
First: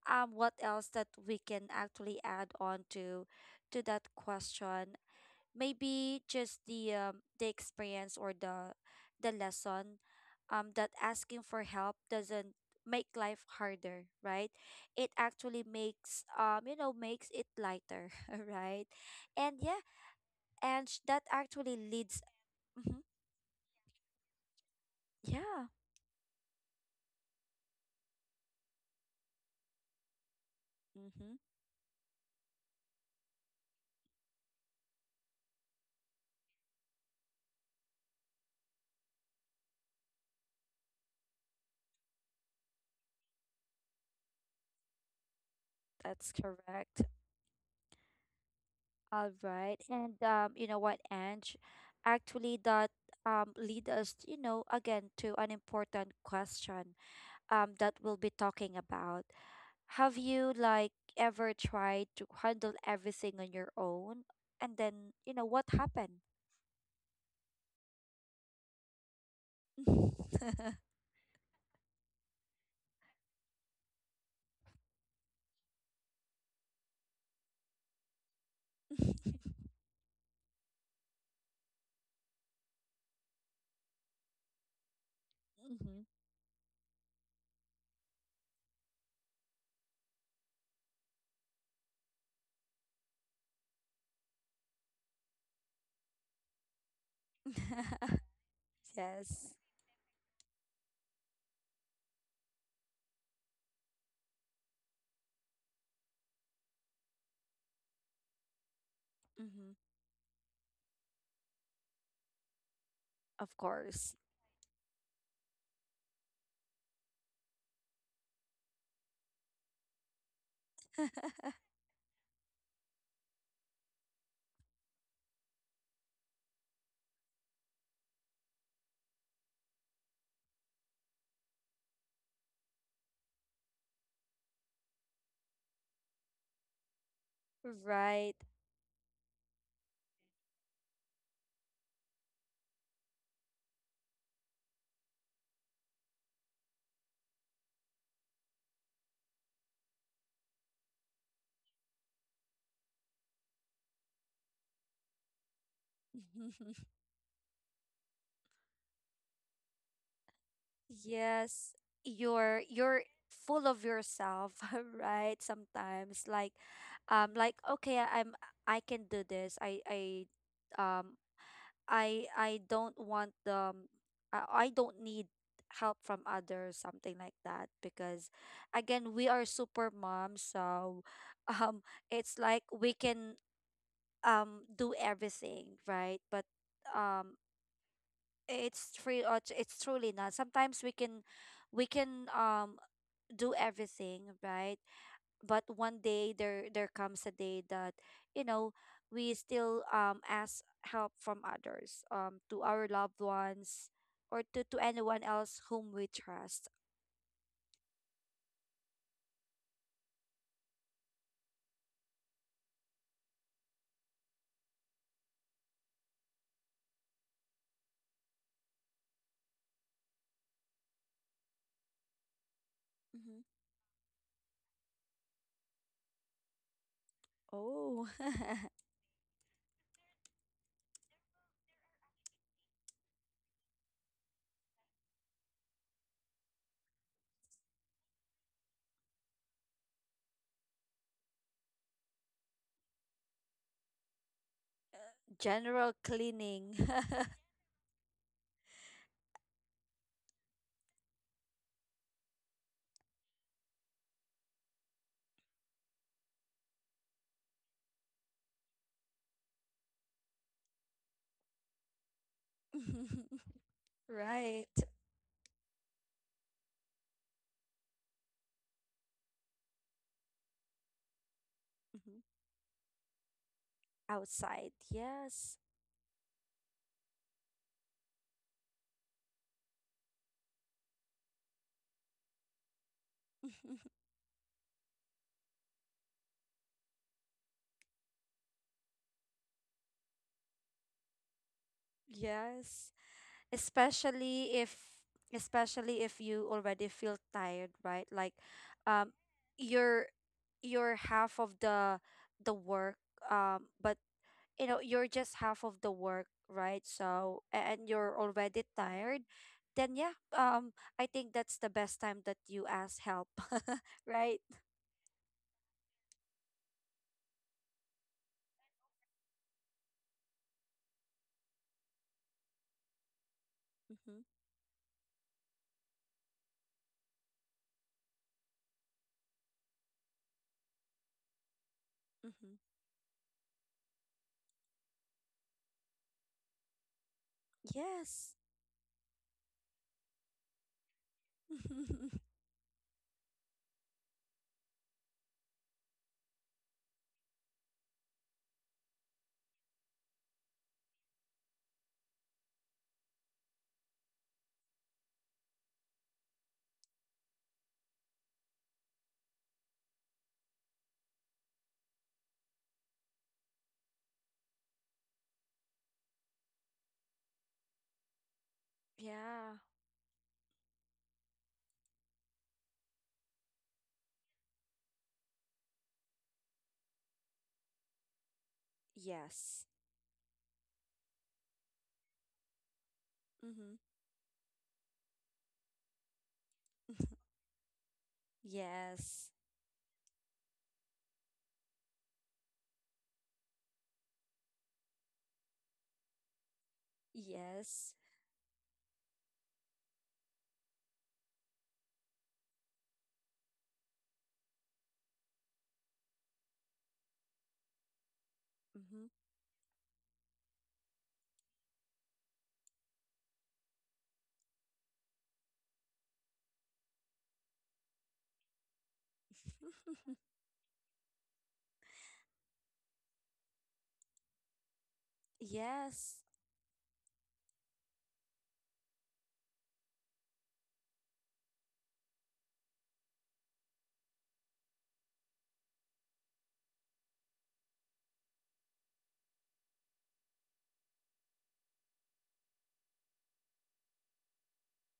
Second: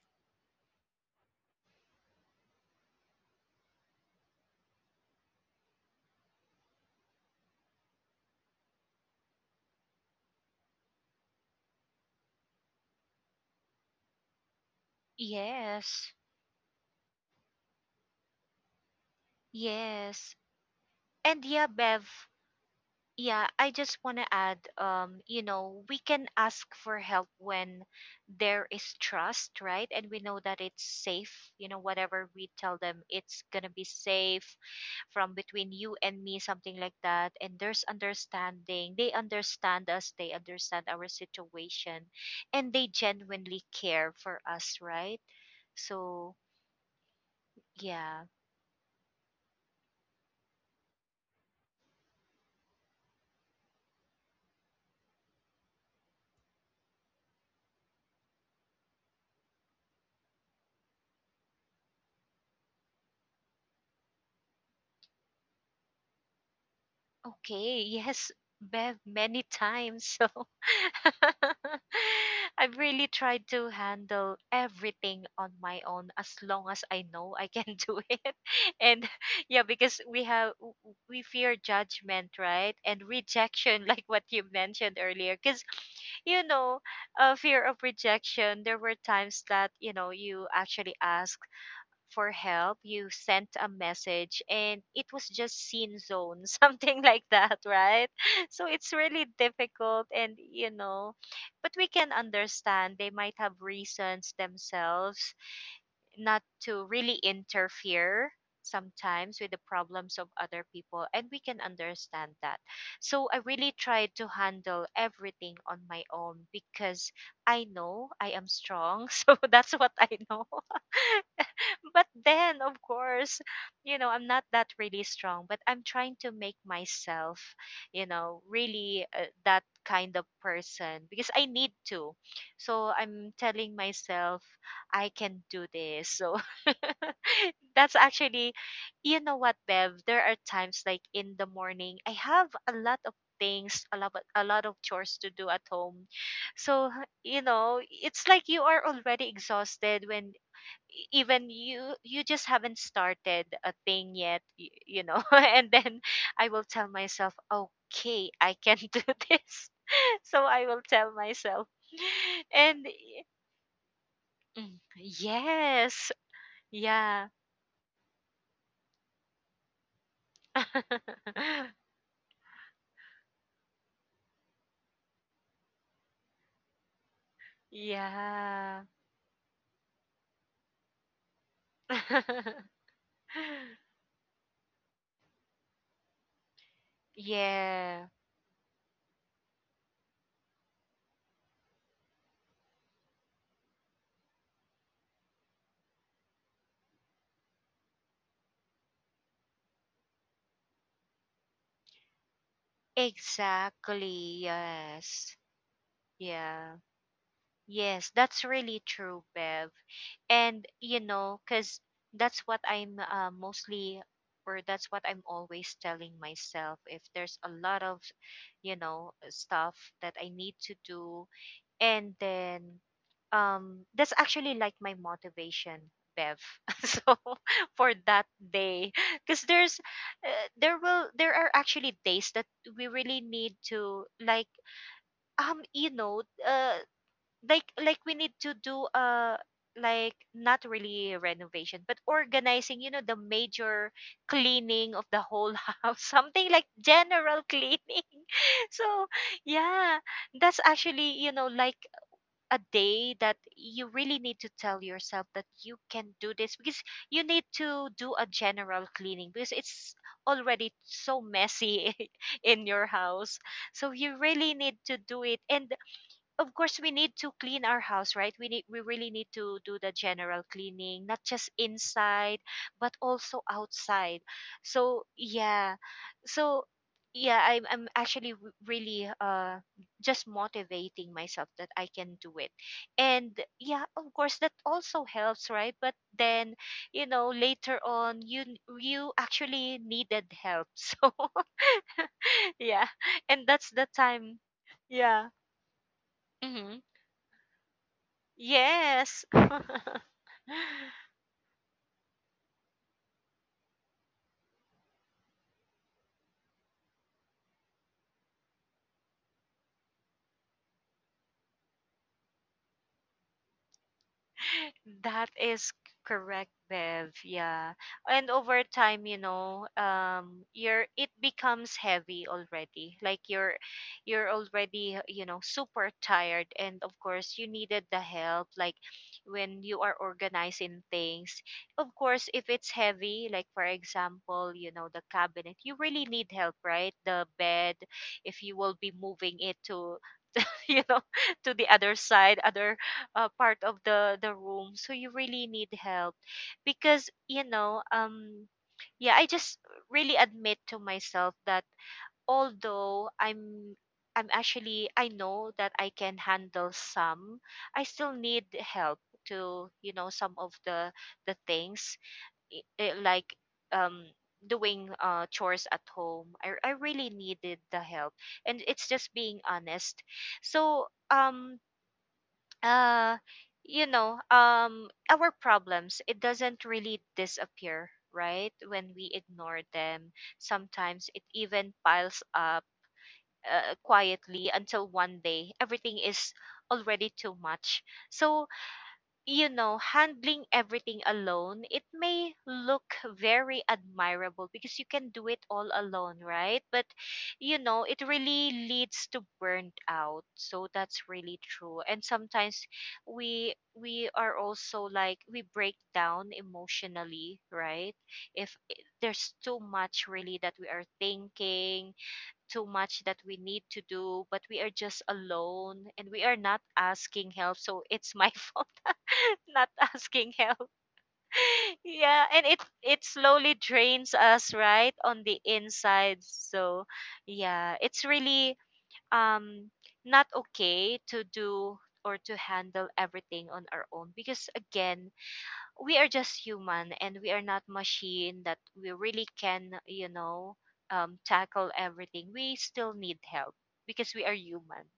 what else that we can actually add on to that question? Maybe just the experience, or the lesson, that asking for help doesn't make life harder, right? It actually
Yes.
makes you know makes it lighter, right? And yeah.
Yes.
And that
And yeah,
actually
Bev.
leads. Mhm.
Yeah, I just want to add, you
Yeah.
know, we can ask for help when there is trust, right? And we know that it's safe.
Mm-hmm.
You know, whatever we tell them, it's going to be safe from between you and me, something like that. And there's understanding. They understand us, they understand our situation, and they genuinely care for us, right?
That's
So,
correct.
yeah.
All right. And you know what, Ange, actually that lead us, you know, again, to an important question that we'll be talking about. Have you, like, ever tried to handle everything on your own, and then, you know, what happened?
Okay, yes, Bev, many times. So I've really tried to handle everything on my own as long as I know I can do it. And yeah, because we have we fear judgment, right? And rejection, like what you mentioned earlier. Because
Mhm.
you know, fear of rejection. There were times that you know you actually ask for help, you sent a message and it was just seen zone, something like that, right? So it's really
Yes.
difficult and you know, but we can understand they might have reasons themselves not to really interfere sometimes with the
Hmm.
problems of other people, and we can understand that. So I
Of
really tried
course.
to handle everything on my own because I know I am strong. So that's what I know. But then of course, you know, I'm not that really strong, but I'm trying to make myself, you know, really that kind of person because I need to. So I'm telling myself I can do this. So that's
Right.
actually, you know what Bev, there are times like in the morning I have a lot of things, a lot of chores to do at home. So you know, it's like you are already exhausted when even you just haven't started a thing yet, you know. And then I will tell myself okay, I can do this. So I will tell myself.
Yes. You're
And
you're full of yourself,
mm,
right?
yes.
Sometimes like,
Yeah.
like, okay, I can do this. Um I don't want, I don't need help from others, something like that. Because,
Yeah.
again, we are super moms, so. um it's like we can do everything, right? But um
Yeah.
it's true it's truly not. Sometimes we can, we can um do everything, right? But one day there comes a day that, you know, we still ask help from others, to our loved ones,
Exactly,
or to anyone
yes.
else whom we trust.
Yeah. Yes, that's really true, Bev. And you know, because that's what I'm mostly, or that's what I'm always telling myself. If there's a lot of, you know, stuff that I need to do, and then,
Hmm.
that's actually like my motivation, Bev. So for
Oh.
that day, because there's, there will, there are actually days that we really need to like. You know, like we need to do like not really renovation but organizing, you know, the major cleaning of the whole
General
house, something like
cleaning.
general cleaning. So yeah, that's actually, you know, like a day that you really need to tell yourself that you can do this, because you need to do a general cleaning because it's already so messy in your house. So you really
Right.
need to do it. And of course we need to clean our house, right? We need, we really need to do the general cleaning, not just
Mhm.
inside but also outside.
Outside,
So
yes.
yeah. So yeah, I'm actually really just motivating myself that I can do it. And yeah, of course that also helps, right? But then you know later on, you actually needed help. So yeah.
Yes.
And that's the time.
Especially if,
Yeah.
you
Mhm.
already feel tired, right? Like, um
Yes.
you're you're half of the work, but, you know, you're just half of the work, right? So and you're already tired, then yeah. I think that's the best time that you ask help. Right.
That is correct, Bev. Yeah. And over time, you know, you're it becomes heavy already. Like
Mm-hmm,
you're already, you know, super tired and of course you needed the help. Like when you are organizing things. Of course, if
mm-hmm.
it's heavy, like for example, you know, the cabinet, you really need help, right? The bed,
Yes.
if you will be moving it to you know to the other side, other part of the room, so you really need help because you know yeah, I just really admit to myself that although I'm actually, I know that I can handle some, I still need help to, you know, some of the things like um doing chores at home, I really needed the help, and it's just being
Yeah.
honest. So uh you know, our problems, it doesn't really disappear, right, when we ignore
Yes.
them. Sometimes it even piles up
Mm-hmm.
quietly until one day everything is already too much. So
Yes.
you know, handling everything alone, it may look very admirable because you can do it all alone, right? But, you know,
Yes.
it really leads to burnt out. So that's really true. And sometimes we are also like, we break down emotionally, right? If
Mm-hmm.
there's too much really that we are thinking, too much that we need to do, but we are just alone and we are not asking help. So it's my fault not asking help. Yeah, and it slowly drains us right on the
Yes,
inside. So yeah, it's really um not okay to do or to handle everything on our own, because again we are just human and we are not machine that we really can, you know, tackle everything, we still need help because we are human.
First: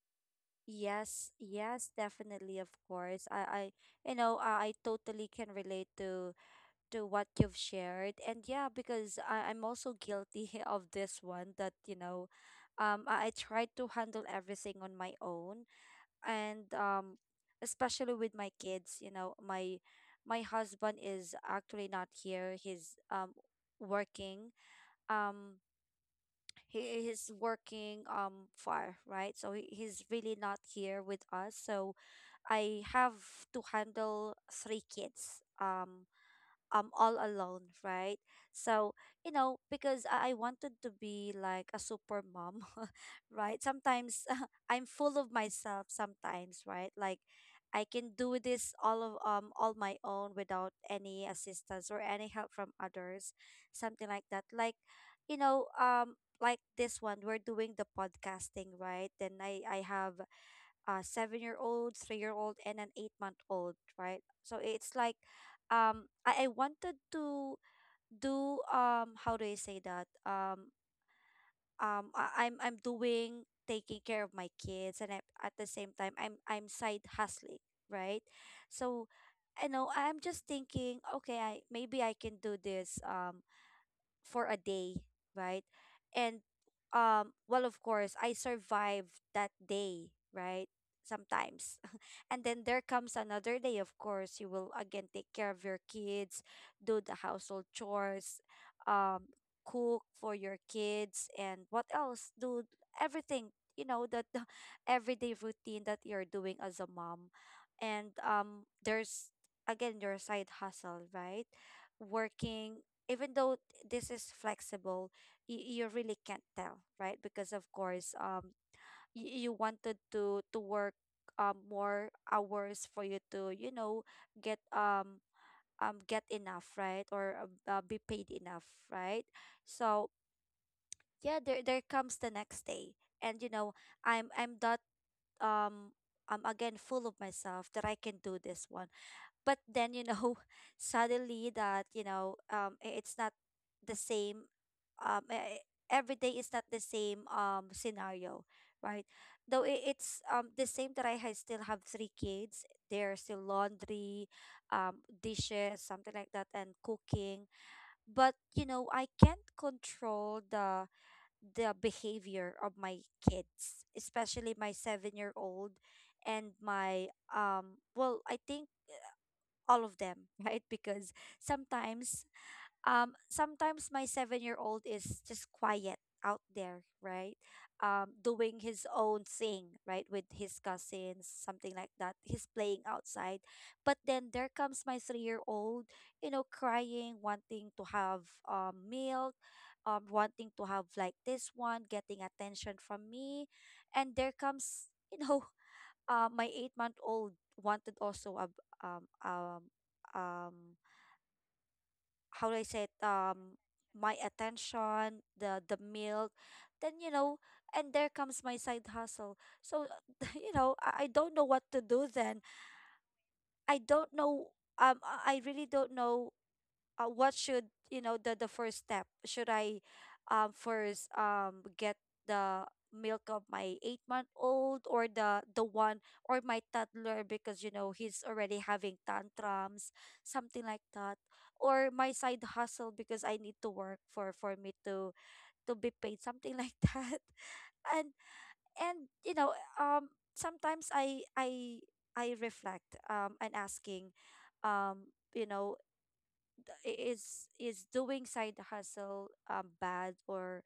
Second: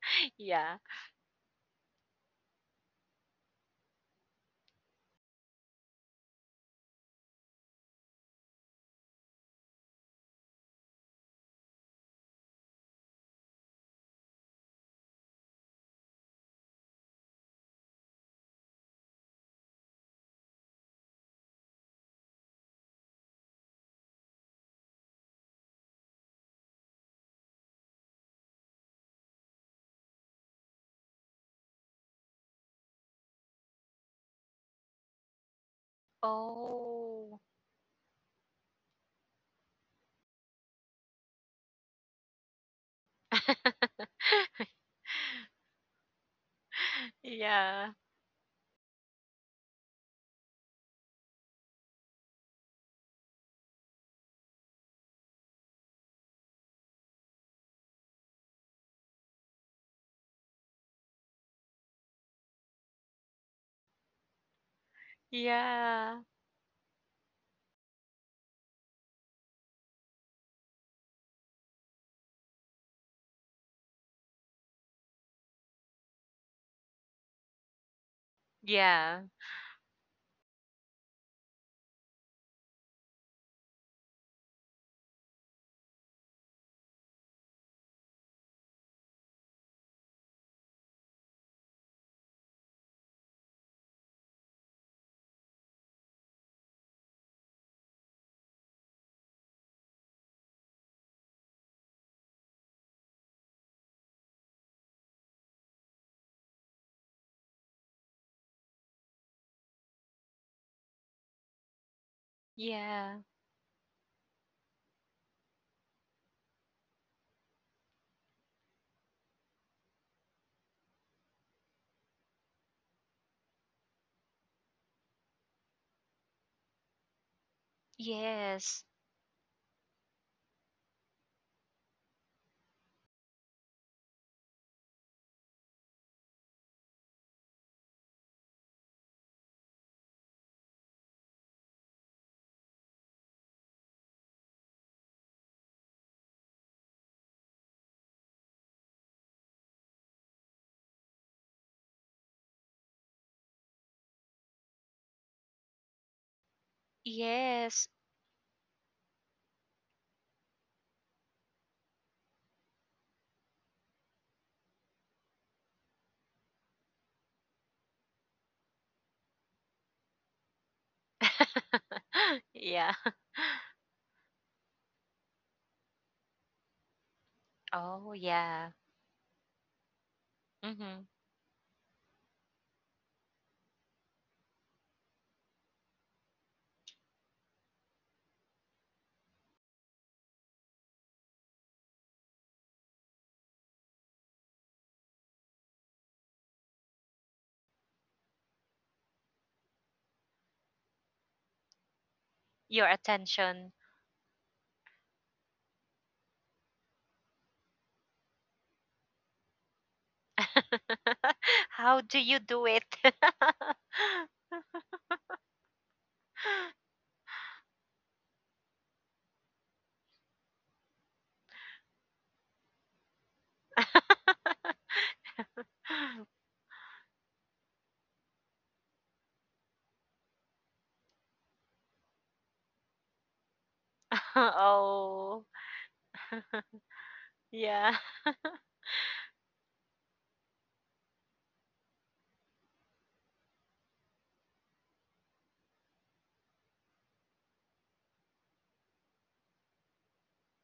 Yeah.
yes, yes, definitely, of course. You know, I totally can relate to what you've shared, and yeah, because I'm also guilty of this one. That, you know, I tried to handle everything on my own, and especially with my kids. You know, my husband is actually not here. He's working. Um, he is working far, right? So he's really not here with us. So I have to handle three kids. All
Oh.
alone, right? So, you know, because I wanted to be like a super mom, right? Sometimes I'm full of myself sometimes, right? Like, I
Yeah.
can do this, all of all my own without any assistance or any help from others, something like that. Like, you know, like this one, we're doing the podcasting, right? Then I have a 7-year-old, 3-year-old, and an 8-month-old, right? So it's like,
Yeah.
I wanted to do, how do I say that? I'm doing taking care of my kids, and at the same time, I'm side hustling, right? So
Yeah.
I know I'm just thinking, okay, I maybe I can do this, for a day, right? And well, of course I survived that day, right? Sometimes. And then there comes another day. Of course, you will again take care of your kids, do the household chores, um cook for your kids, and what else? Do everything, you know, that the everyday routine that you're doing as a mom. And there's again your side hustle, right? Working,
Yeah.
even though this is flexible, you really can't tell, right? Because of course, you wanted to work more hours for you to, you know, get um get enough, right? Or, be paid enough,
Yes.
right? So yeah, there comes the next day, and, you know, I'm that, um I'm again full of myself, that I can do this one. But then, you know, suddenly that, you know, it's not the same. um e- e- every day is not the same scenario, right? Though it's the same, that still have three kids. There's still laundry, dishes, something like that, and cooking.
Yes.
But you know, I can't control the behavior of my kids, especially my 7-year-old, and my, well, I think all of them, right? Because sometimes,
Yeah.
sometimes my seven-year-old is just quiet out there, right?
Oh
Doing
yeah.
his own thing, right, with his
Mm-hmm.
cousins, something like that. He's playing outside, but then there comes my three-year-old, you know, crying, wanting to have milk, wanting to have, like, this one, getting attention from me, and there comes, you know, my 8-month-old wanted also a, um um um how do I say
Your
it?
attention.
My attention, the milk. Then, you know, and there comes my side hustle. So you know, I don't know what to
How
do,
do
then.
you do it?
I don't know. I really don't know, what should, you know, the first step, should I first get the milk of my 8-month-old, or the one, or my toddler, because you know, he's already having tantrums, something like that, or my side hustle, because I need to work, for me
Oh.
to be paid, something like that.
Yeah.
and and you know, sometimes I reflect, and asking, you know, is doing side hustle bad, or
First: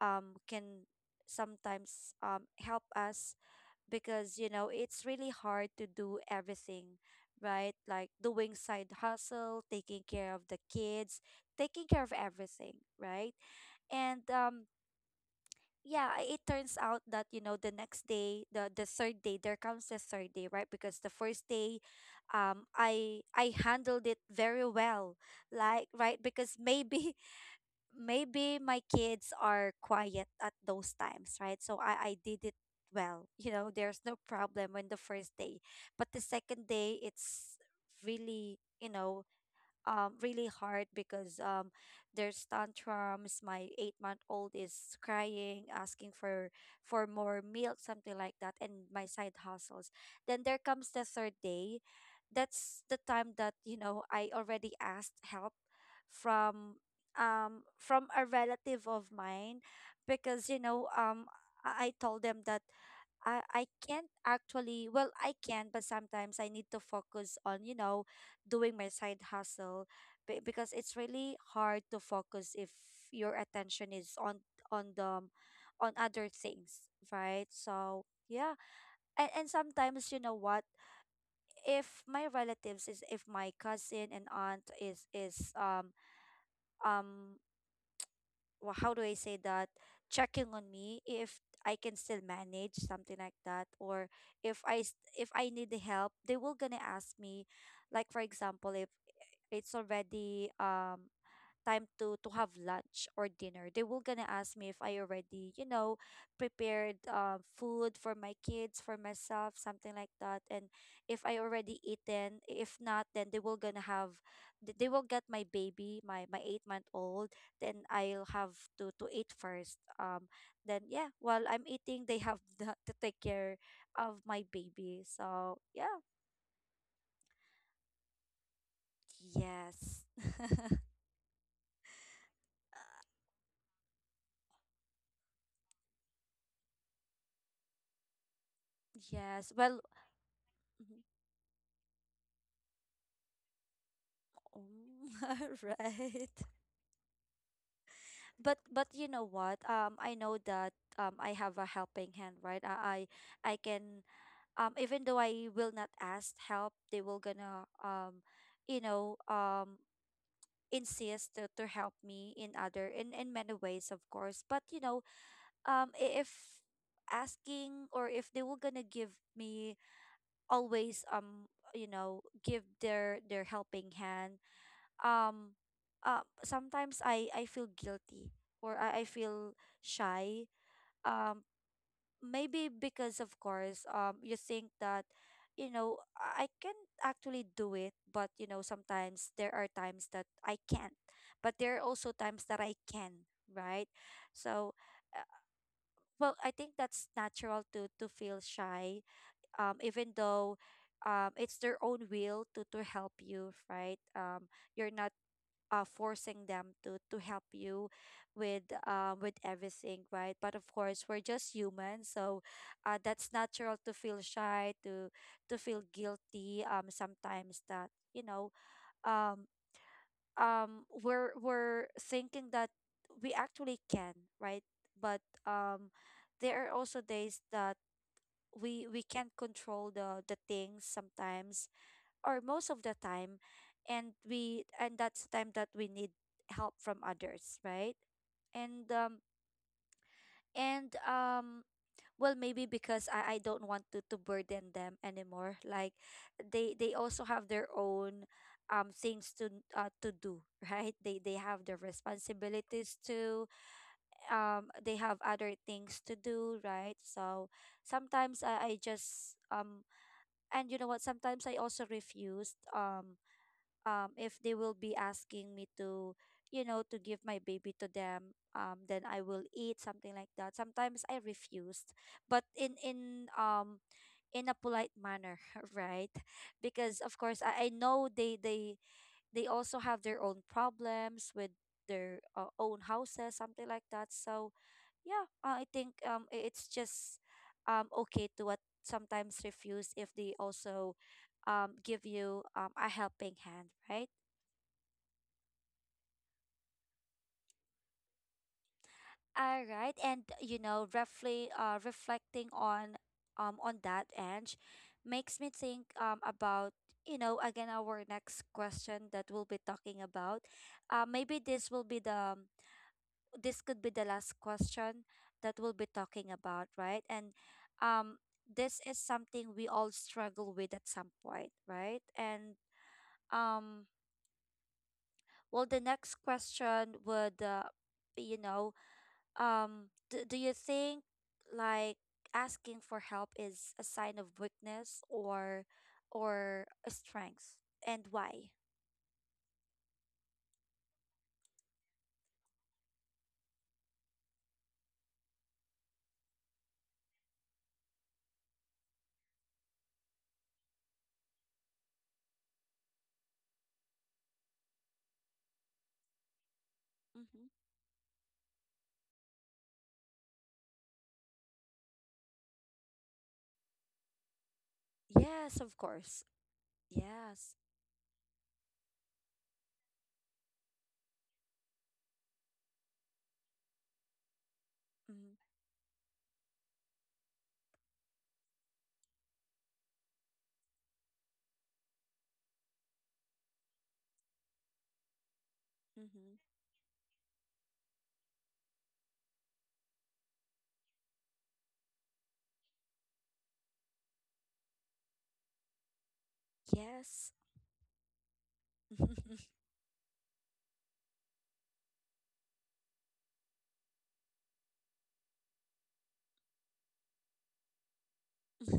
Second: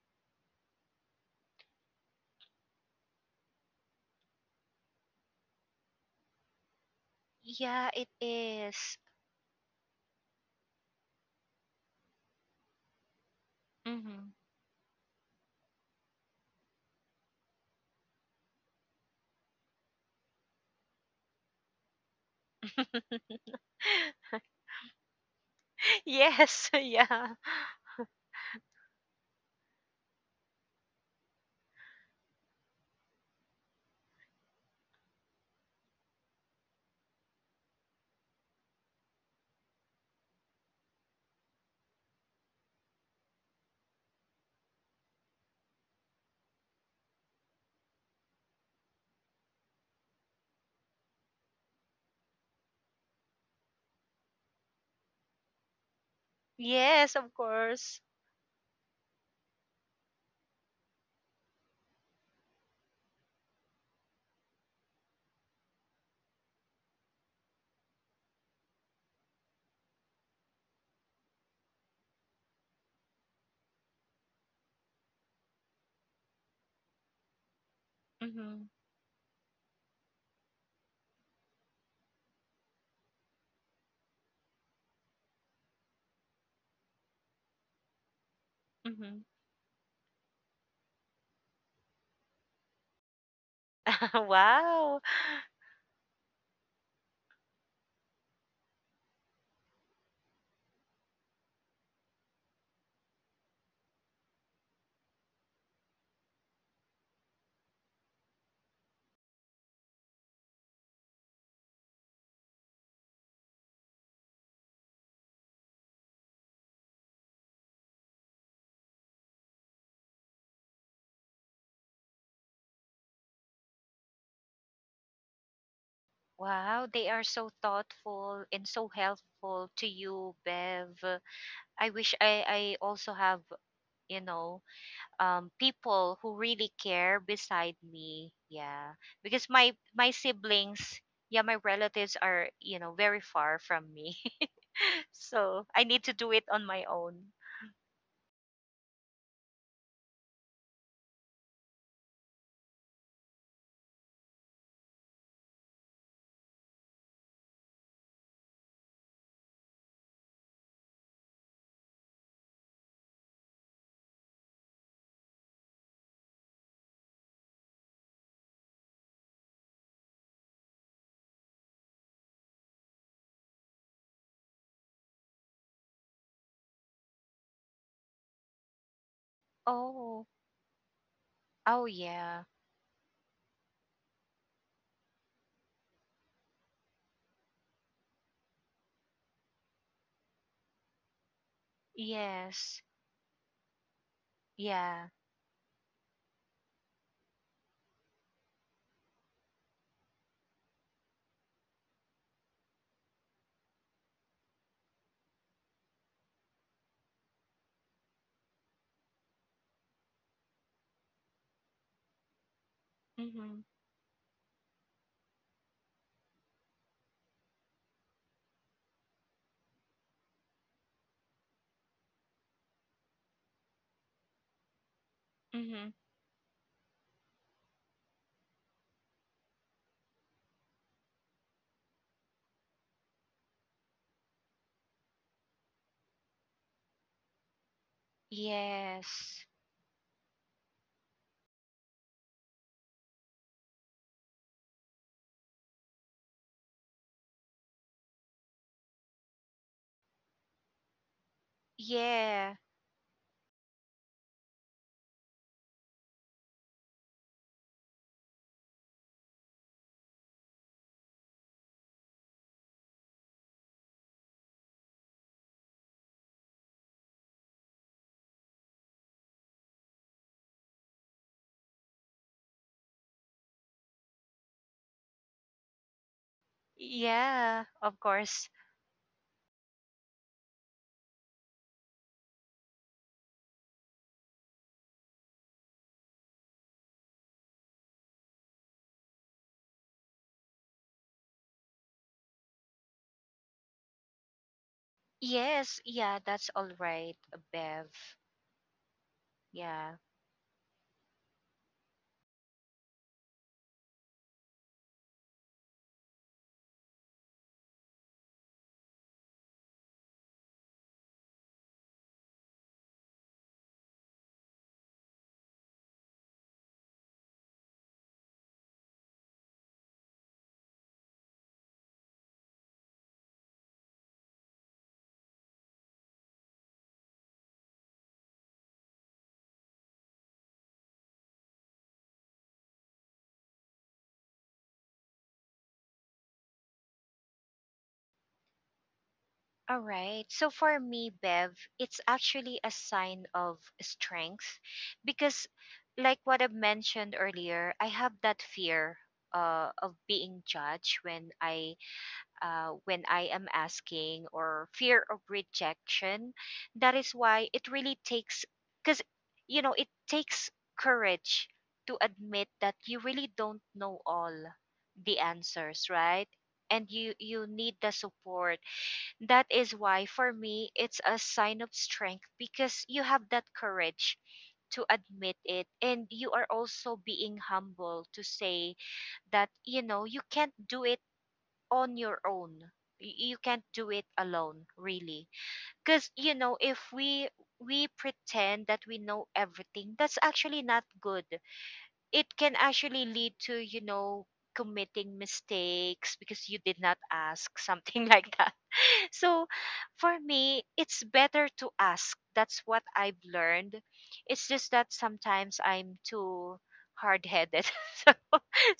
can sometimes help us? Because you know, it's really hard to do everything, right?
Yeah, it
Like doing side
is.
hustle, taking care of the kids, taking care of everything, right? And
Mhm.
yeah, it turns out that, you know, the next day, the third day, there comes the third day, right? Because the first day, i i handled it very well. Like, right? Because
Yes,
maybe,
yeah.
maybe my kids are quiet at those times, right? So I did it well. You know, there's no problem when the first day. But the second day, it's really, you know, really hard because there's tantrums, my 8-month-old is crying, asking for more milk, something like that, and my side hustles. Then there comes the third day. That's the time that, you know, I already asked help from,
Yes, of course.
from a relative of mine. Because, you know, I told them that, I can't, actually, well, I can, but sometimes I need to focus on, you know, doing my side hustle. Because it's really hard to focus if your attention is on the, on other things, right? So, yeah.
Mhm.
And sometimes, you know what? If my relatives is, if my cousin and aunt is, um well, how do I
Mhm.
say that, checking on me, if I can still manage, something like that, or if
Wow.
if I need the help, they will gonna ask me. Like for example, if it's already time to have lunch or dinner, they will gonna ask me if I already prepared food for my kids, for myself, something like that. And if I already eaten, if not then they will gonna have they will get my baby, my 8 month old, then I'll have to eat first. Then yeah, while I'm eating they have to take care of my baby, so yeah.
Wow, they are so thoughtful and so helpful to
Yes.
you, Bev. I wish I also have, you know, people who really care beside me. Yeah, because
Yes,
my
well,
my
mm-hmm.
siblings, yeah, my relatives are, you know, very far from me,
Oh,
so I need to do
right.
it on my own.
But you know what? I know that I have a helping hand, right? I I can even though I will not ask help, they will gonna, you know um insist to help me in other, in many ways, of course. But you know, if asking, or if they were gonna give me always, give their helping hand. um Sometimes I feel guilty, or I feel
Oh,
shy. Um,
oh yeah,
Maybe because, of course, you think that, you know, I can actually do it, but you know, sometimes there are times that I can't, but there are also times that I
yes,
can, right? So.
yeah,
uh, Well, I think that's natural to feel shy, even though, it's their own will to help you, right? You're not, forcing them to help you with, with everything, right? But of course we're just human, so, that's
mhm,
natural to feel shy to feel guilty, sometimes, that you know, um we're thinking that we actually can, right? But
mhm,
there are also days that we can't control the things sometimes, or most of the time, and we and that's time that we need help from others, right? and
yes,
um and Well, maybe because I don't want to burden them anymore, like they also have their own, things to, to do right, they have their
yeah,
responsibilities too. They have other things to do, right? So sometimes I just, and you know what, sometimes I also refused, if they will be asking me to, you know, to give my baby to them, then I will eat, something like that. Sometimes I refused, but in a polite manner, right? Because of course,
yeah,
I
of
know they
course,
they they also have their own problems with their, own houses, something like that. So yeah, I think, it's just, okay to what, sometimes refuse if they also, give you, a helping hand, right?
yes, yeah, that's all right, Bev.
All right,
Yeah.
and you know, roughly reflecting on, on that edge makes me think, about, you know, again, our next question that we'll be talking about. Maybe this will be the, this could be the last question that we'll be talking about, right? And um this is something we all struggle with at some point, right? And, um well, the next question would, be, you know, do you think, like, asking for help is a sign of weakness, or a strength, and why?
All right. So for me, Bev, it's actually a sign of strength because, like what I mentioned earlier, I have that fear of being judged when I am asking, or fear of rejection. That is
Mm-hmm.
why it really takes, because you know it takes courage to admit that you really don't know all the
Yes, of
answers,
course.
right? And you
Yes.
need the support, that is why, for me, it's a sign of strength, because you have that courage to
Mm-hmm.
admit it. And you are also being humble to say that, you know, you can't do it on your own. You can't do it alone, really. Because, you
Mm-hmm.
know, if we pretend that we know everything, that's actually not good. It can actually lead to, you know, committing mistakes because you did not
Yes.
ask, something like that. So for me, it's better to ask. That's what I've learned. It's just that sometimes I'm too hard headed. So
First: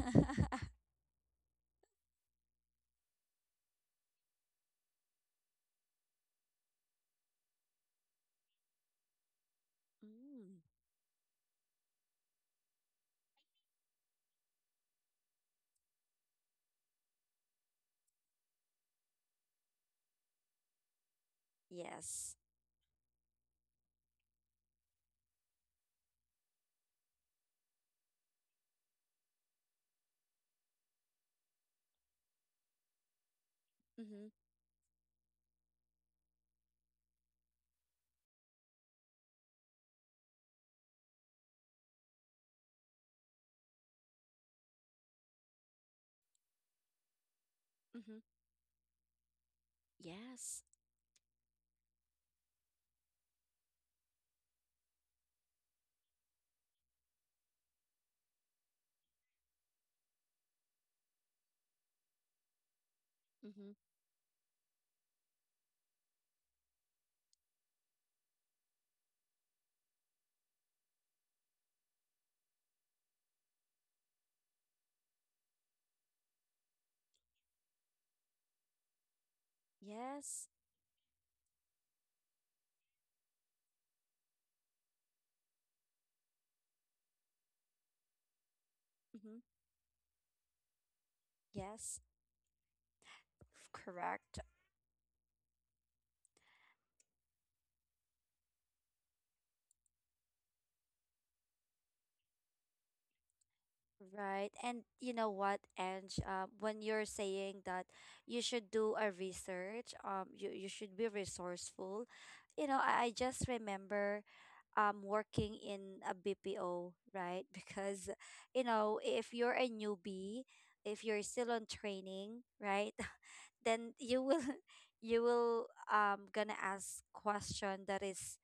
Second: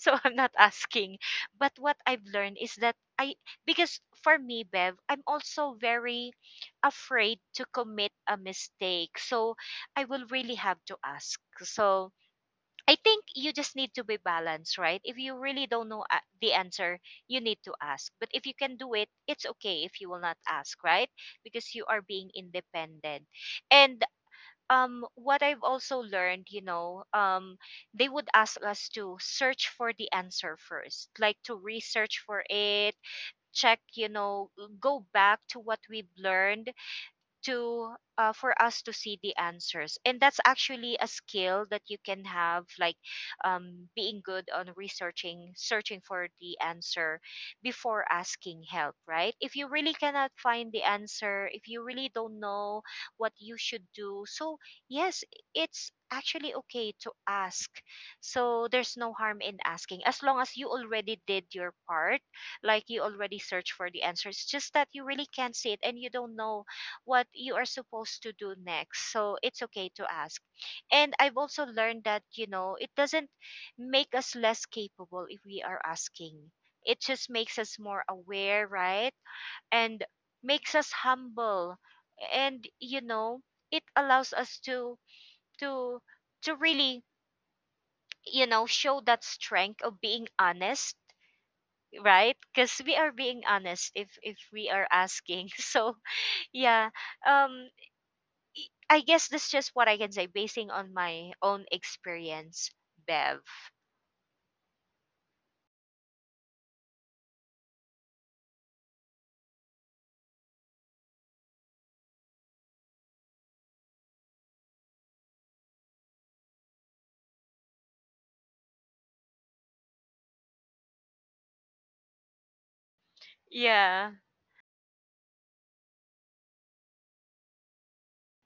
so I'm not asking. But what I've learned is that I, because for me, Bev, I'm also very afraid to commit a mistake. So I will really
Mm.
have to ask. So I think you just need to be balanced, right? If you really don't know the answer, you need to ask. But if you can do it, it's okay if you will not ask, right? Because you are being
Yes.
independent. And what I've also learned, you know, they would ask us to search for the answer first, like to research for it, check, you
Mm-hmm.
know, go back to what we've learned to for us to see the answers. And that's actually a skill that you can have, like, being good on researching, searching for the answer before
Mm-hmm.
asking help, right? If you really cannot
Yes.
find the answer, if you really don't know what you should do. So yes, it's actually okay to ask. So there's no harm in asking as long as you already did your part, like you already searched
Mm-hmm.
for the answer, it's just that you really can't see it and you don't know what you are supposed to do next. So it's okay to ask. And I've also learned that, you know, it doesn't make us less capable if we are asking. It just makes us more aware, right? And
Yes.
makes us humble. And, you know, it allows us to to really, you know, show that
Mm-hmm.
strength of being honest,
Yes.
right? Because we are being honest if
Correct.
we are asking. So yeah. Um I guess that's just what I can say basing on my own experience, Bev.
Right. And you know what, Ange? When you're saying that you should do a research, you should be resourceful, you know, I just remember working in a BPO, right? Because you know, if you're a newbie, if you're still on training, right? Then
Yeah.
you will you will gonna ask question that is,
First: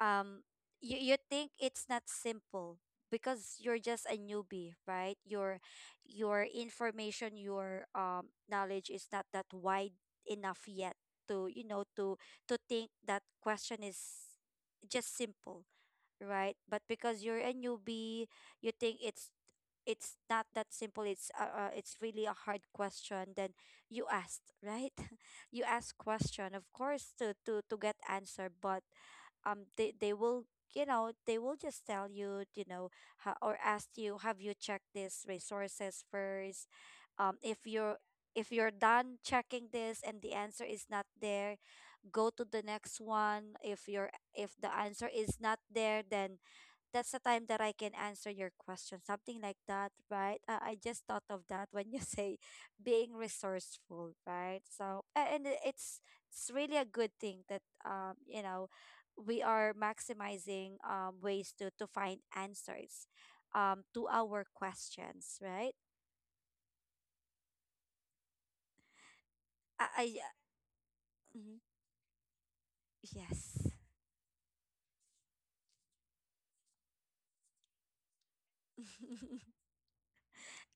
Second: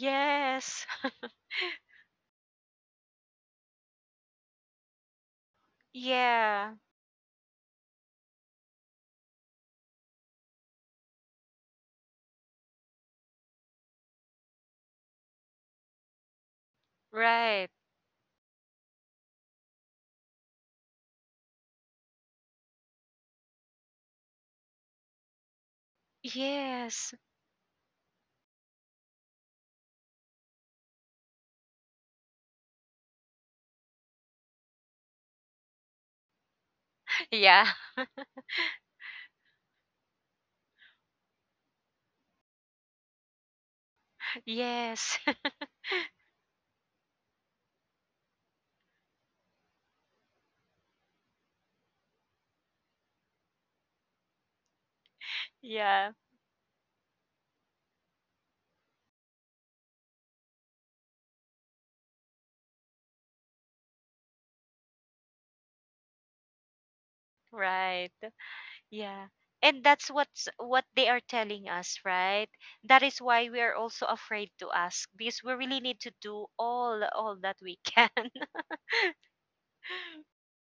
um you think it's not simple, because you're just a newbie, right? Your
Yeah.
information, your knowledge is not that wide enough yet to, you know, to think that question is just simple, right? But because you're a
Right.
newbie, you think it's not that simple. It's, it's really a hard question. Then you asked, right? You ask question, of course,
Yes.
to get answer. But, they will, you know, they will just tell you, you know, ha- or ask you, have you checked these resources first, if
Yeah.
you're, if you're done checking this and the answer is not there, go to the next one. If your if the answer
Yes.
is not there, then that's the time that I can answer your question, something like that, right? I just thought of that when you say being resourceful, right? So,
Yeah.
it's really a good thing that, you know, we are maximizing ways to find answers, to our questions, right?
Right. Yeah. And that's
I
what's what they are
mhm.
telling us, right? That is why we
Yes.
are also afraid to ask, because we really need to do all that we can.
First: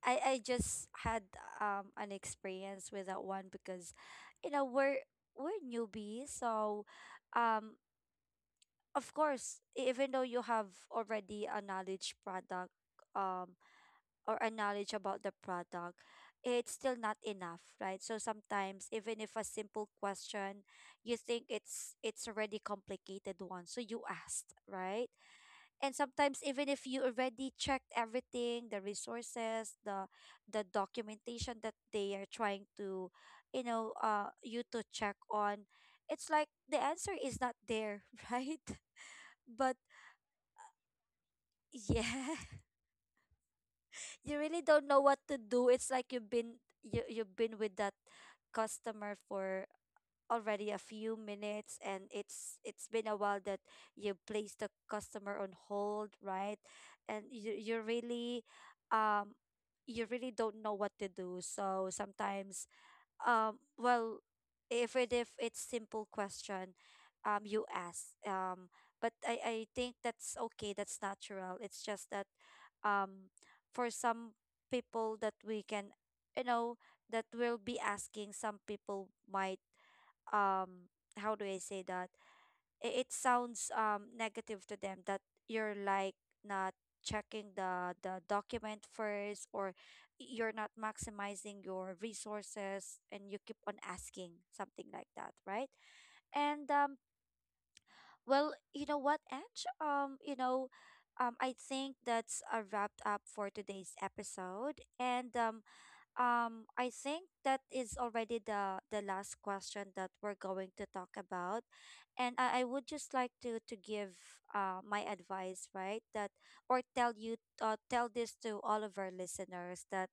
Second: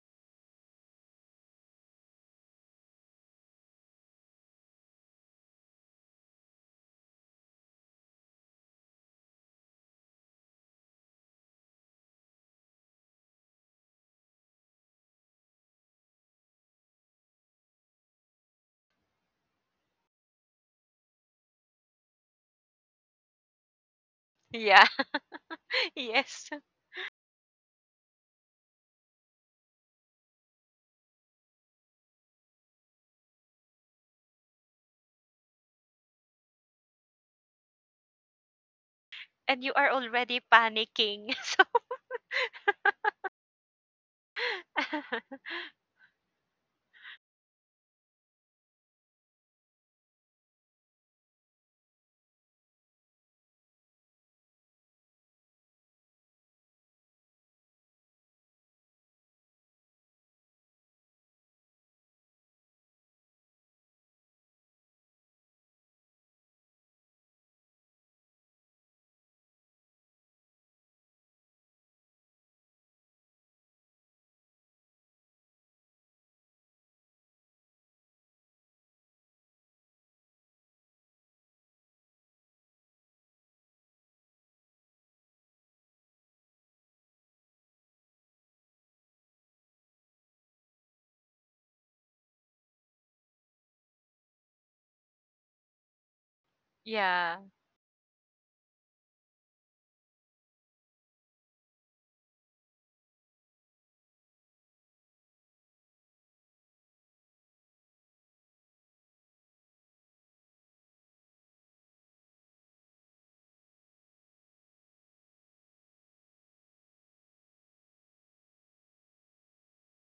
I just had, an experience with that one because, you know, we're newbies, so, um of course, even though you have already a knowledge product, um or a knowledge about the product, it's still not enough, right? So sometimes, even if a simple question, you think it's already complicated one, so you asked,
Yeah.
right? And sometimes,
Yes.
even if you already checked everything, the resources, the documentation that they are trying to, you know, you to check on, it's like the answer is not there, right?
And you
But
are already panicking. So
yeah, you really don't know what to do. It's like you've been, you've been with that customer for already a few minutes, and it's been a while that you place the customer on hold, right? And you really, um you really don't know what to do. So sometimes, well, if it if it's simple question, you ask. But I think that's okay, that's natural. It's just that, um for some people that we can, you know, that will be asking, some people might, um how do I say that? It sounds negative to them that you're like not checking the document first, or you're not maximizing your resources, and you keep on asking, something like that, right? And
yeah.
well, you know what, Ange? You know, I think that's a wrap up for today's episode. And I think that is already the last question that we're going to talk about. And I would just like to give, my advice, right? That, or tell you, tell this to all of our listeners, that,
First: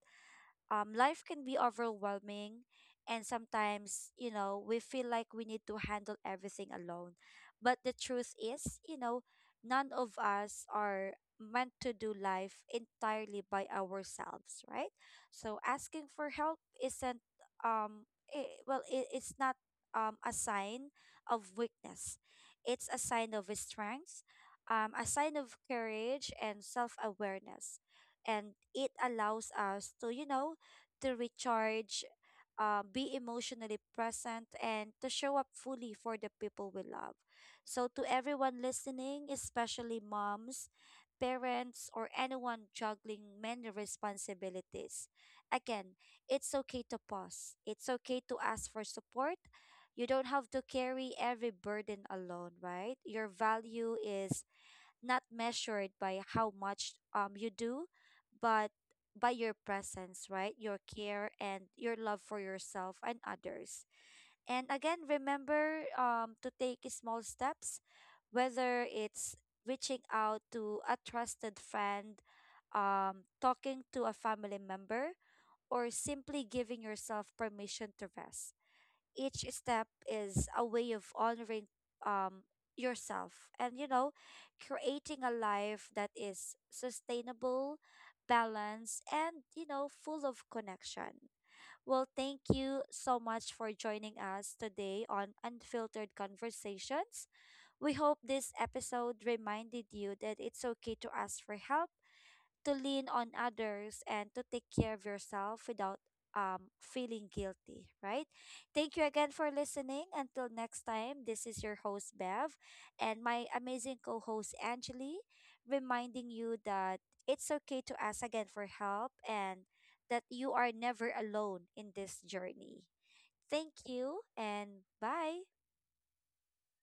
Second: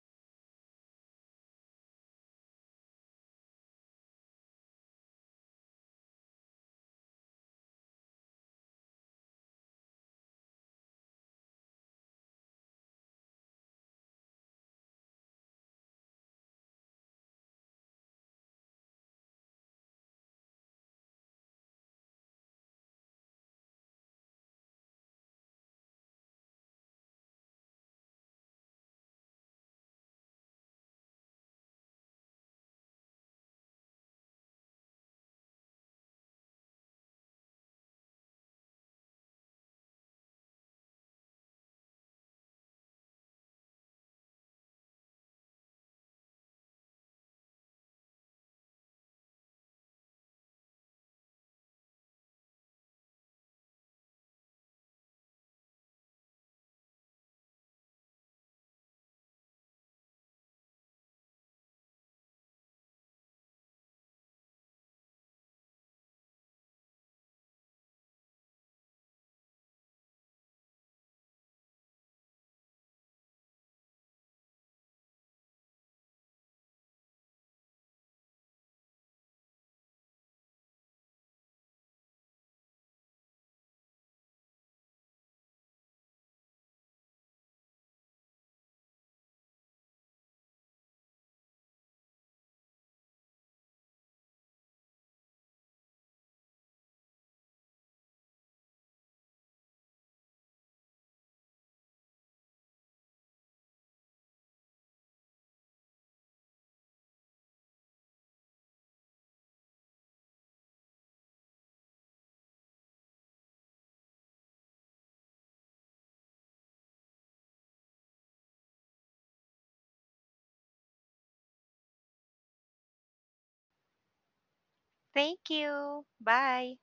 life can be overwhelming, and sometimes, you know, we feel like we need to handle everything alone. But the truth is, you know, none of us are meant to do life entirely by ourselves, right? So asking for help isn't, um I well it's not, a sign of weakness, it's a sign of strength, a sign of courage and self-awareness. And it allows us to, you know, to recharge, be emotionally present, and to show up fully for the people we love. So, to everyone listening, especially moms, parents, or anyone juggling many responsibilities, again, it's okay to pause. It's okay to ask for support. You don't have to carry every burden alone, right? Your value is not measured by how much you do, but by your presence, right? Your care and your love for yourself and others. And again, remember to take small steps, whether it's reaching out to a trusted friend, talking to a family member, or simply giving yourself permission to rest. Each step is a way of honoring, um yourself, and, you know, creating a life that is sustainable, balanced, and, you know, full of connection. Well, thank you so much for joining us today on Unfiltered Conversations. We hope this episode reminded you that it's okay to ask for help, to lean on others, and to take care of yourself without feeling guilty, right? Thank you again for listening. Until next time, this is your host Bev, and my amazing co-host Angeli, reminding you that it's okay to ask again for help, and that you are never alone in this journey. Thank you and bye.
Thank you. Bye.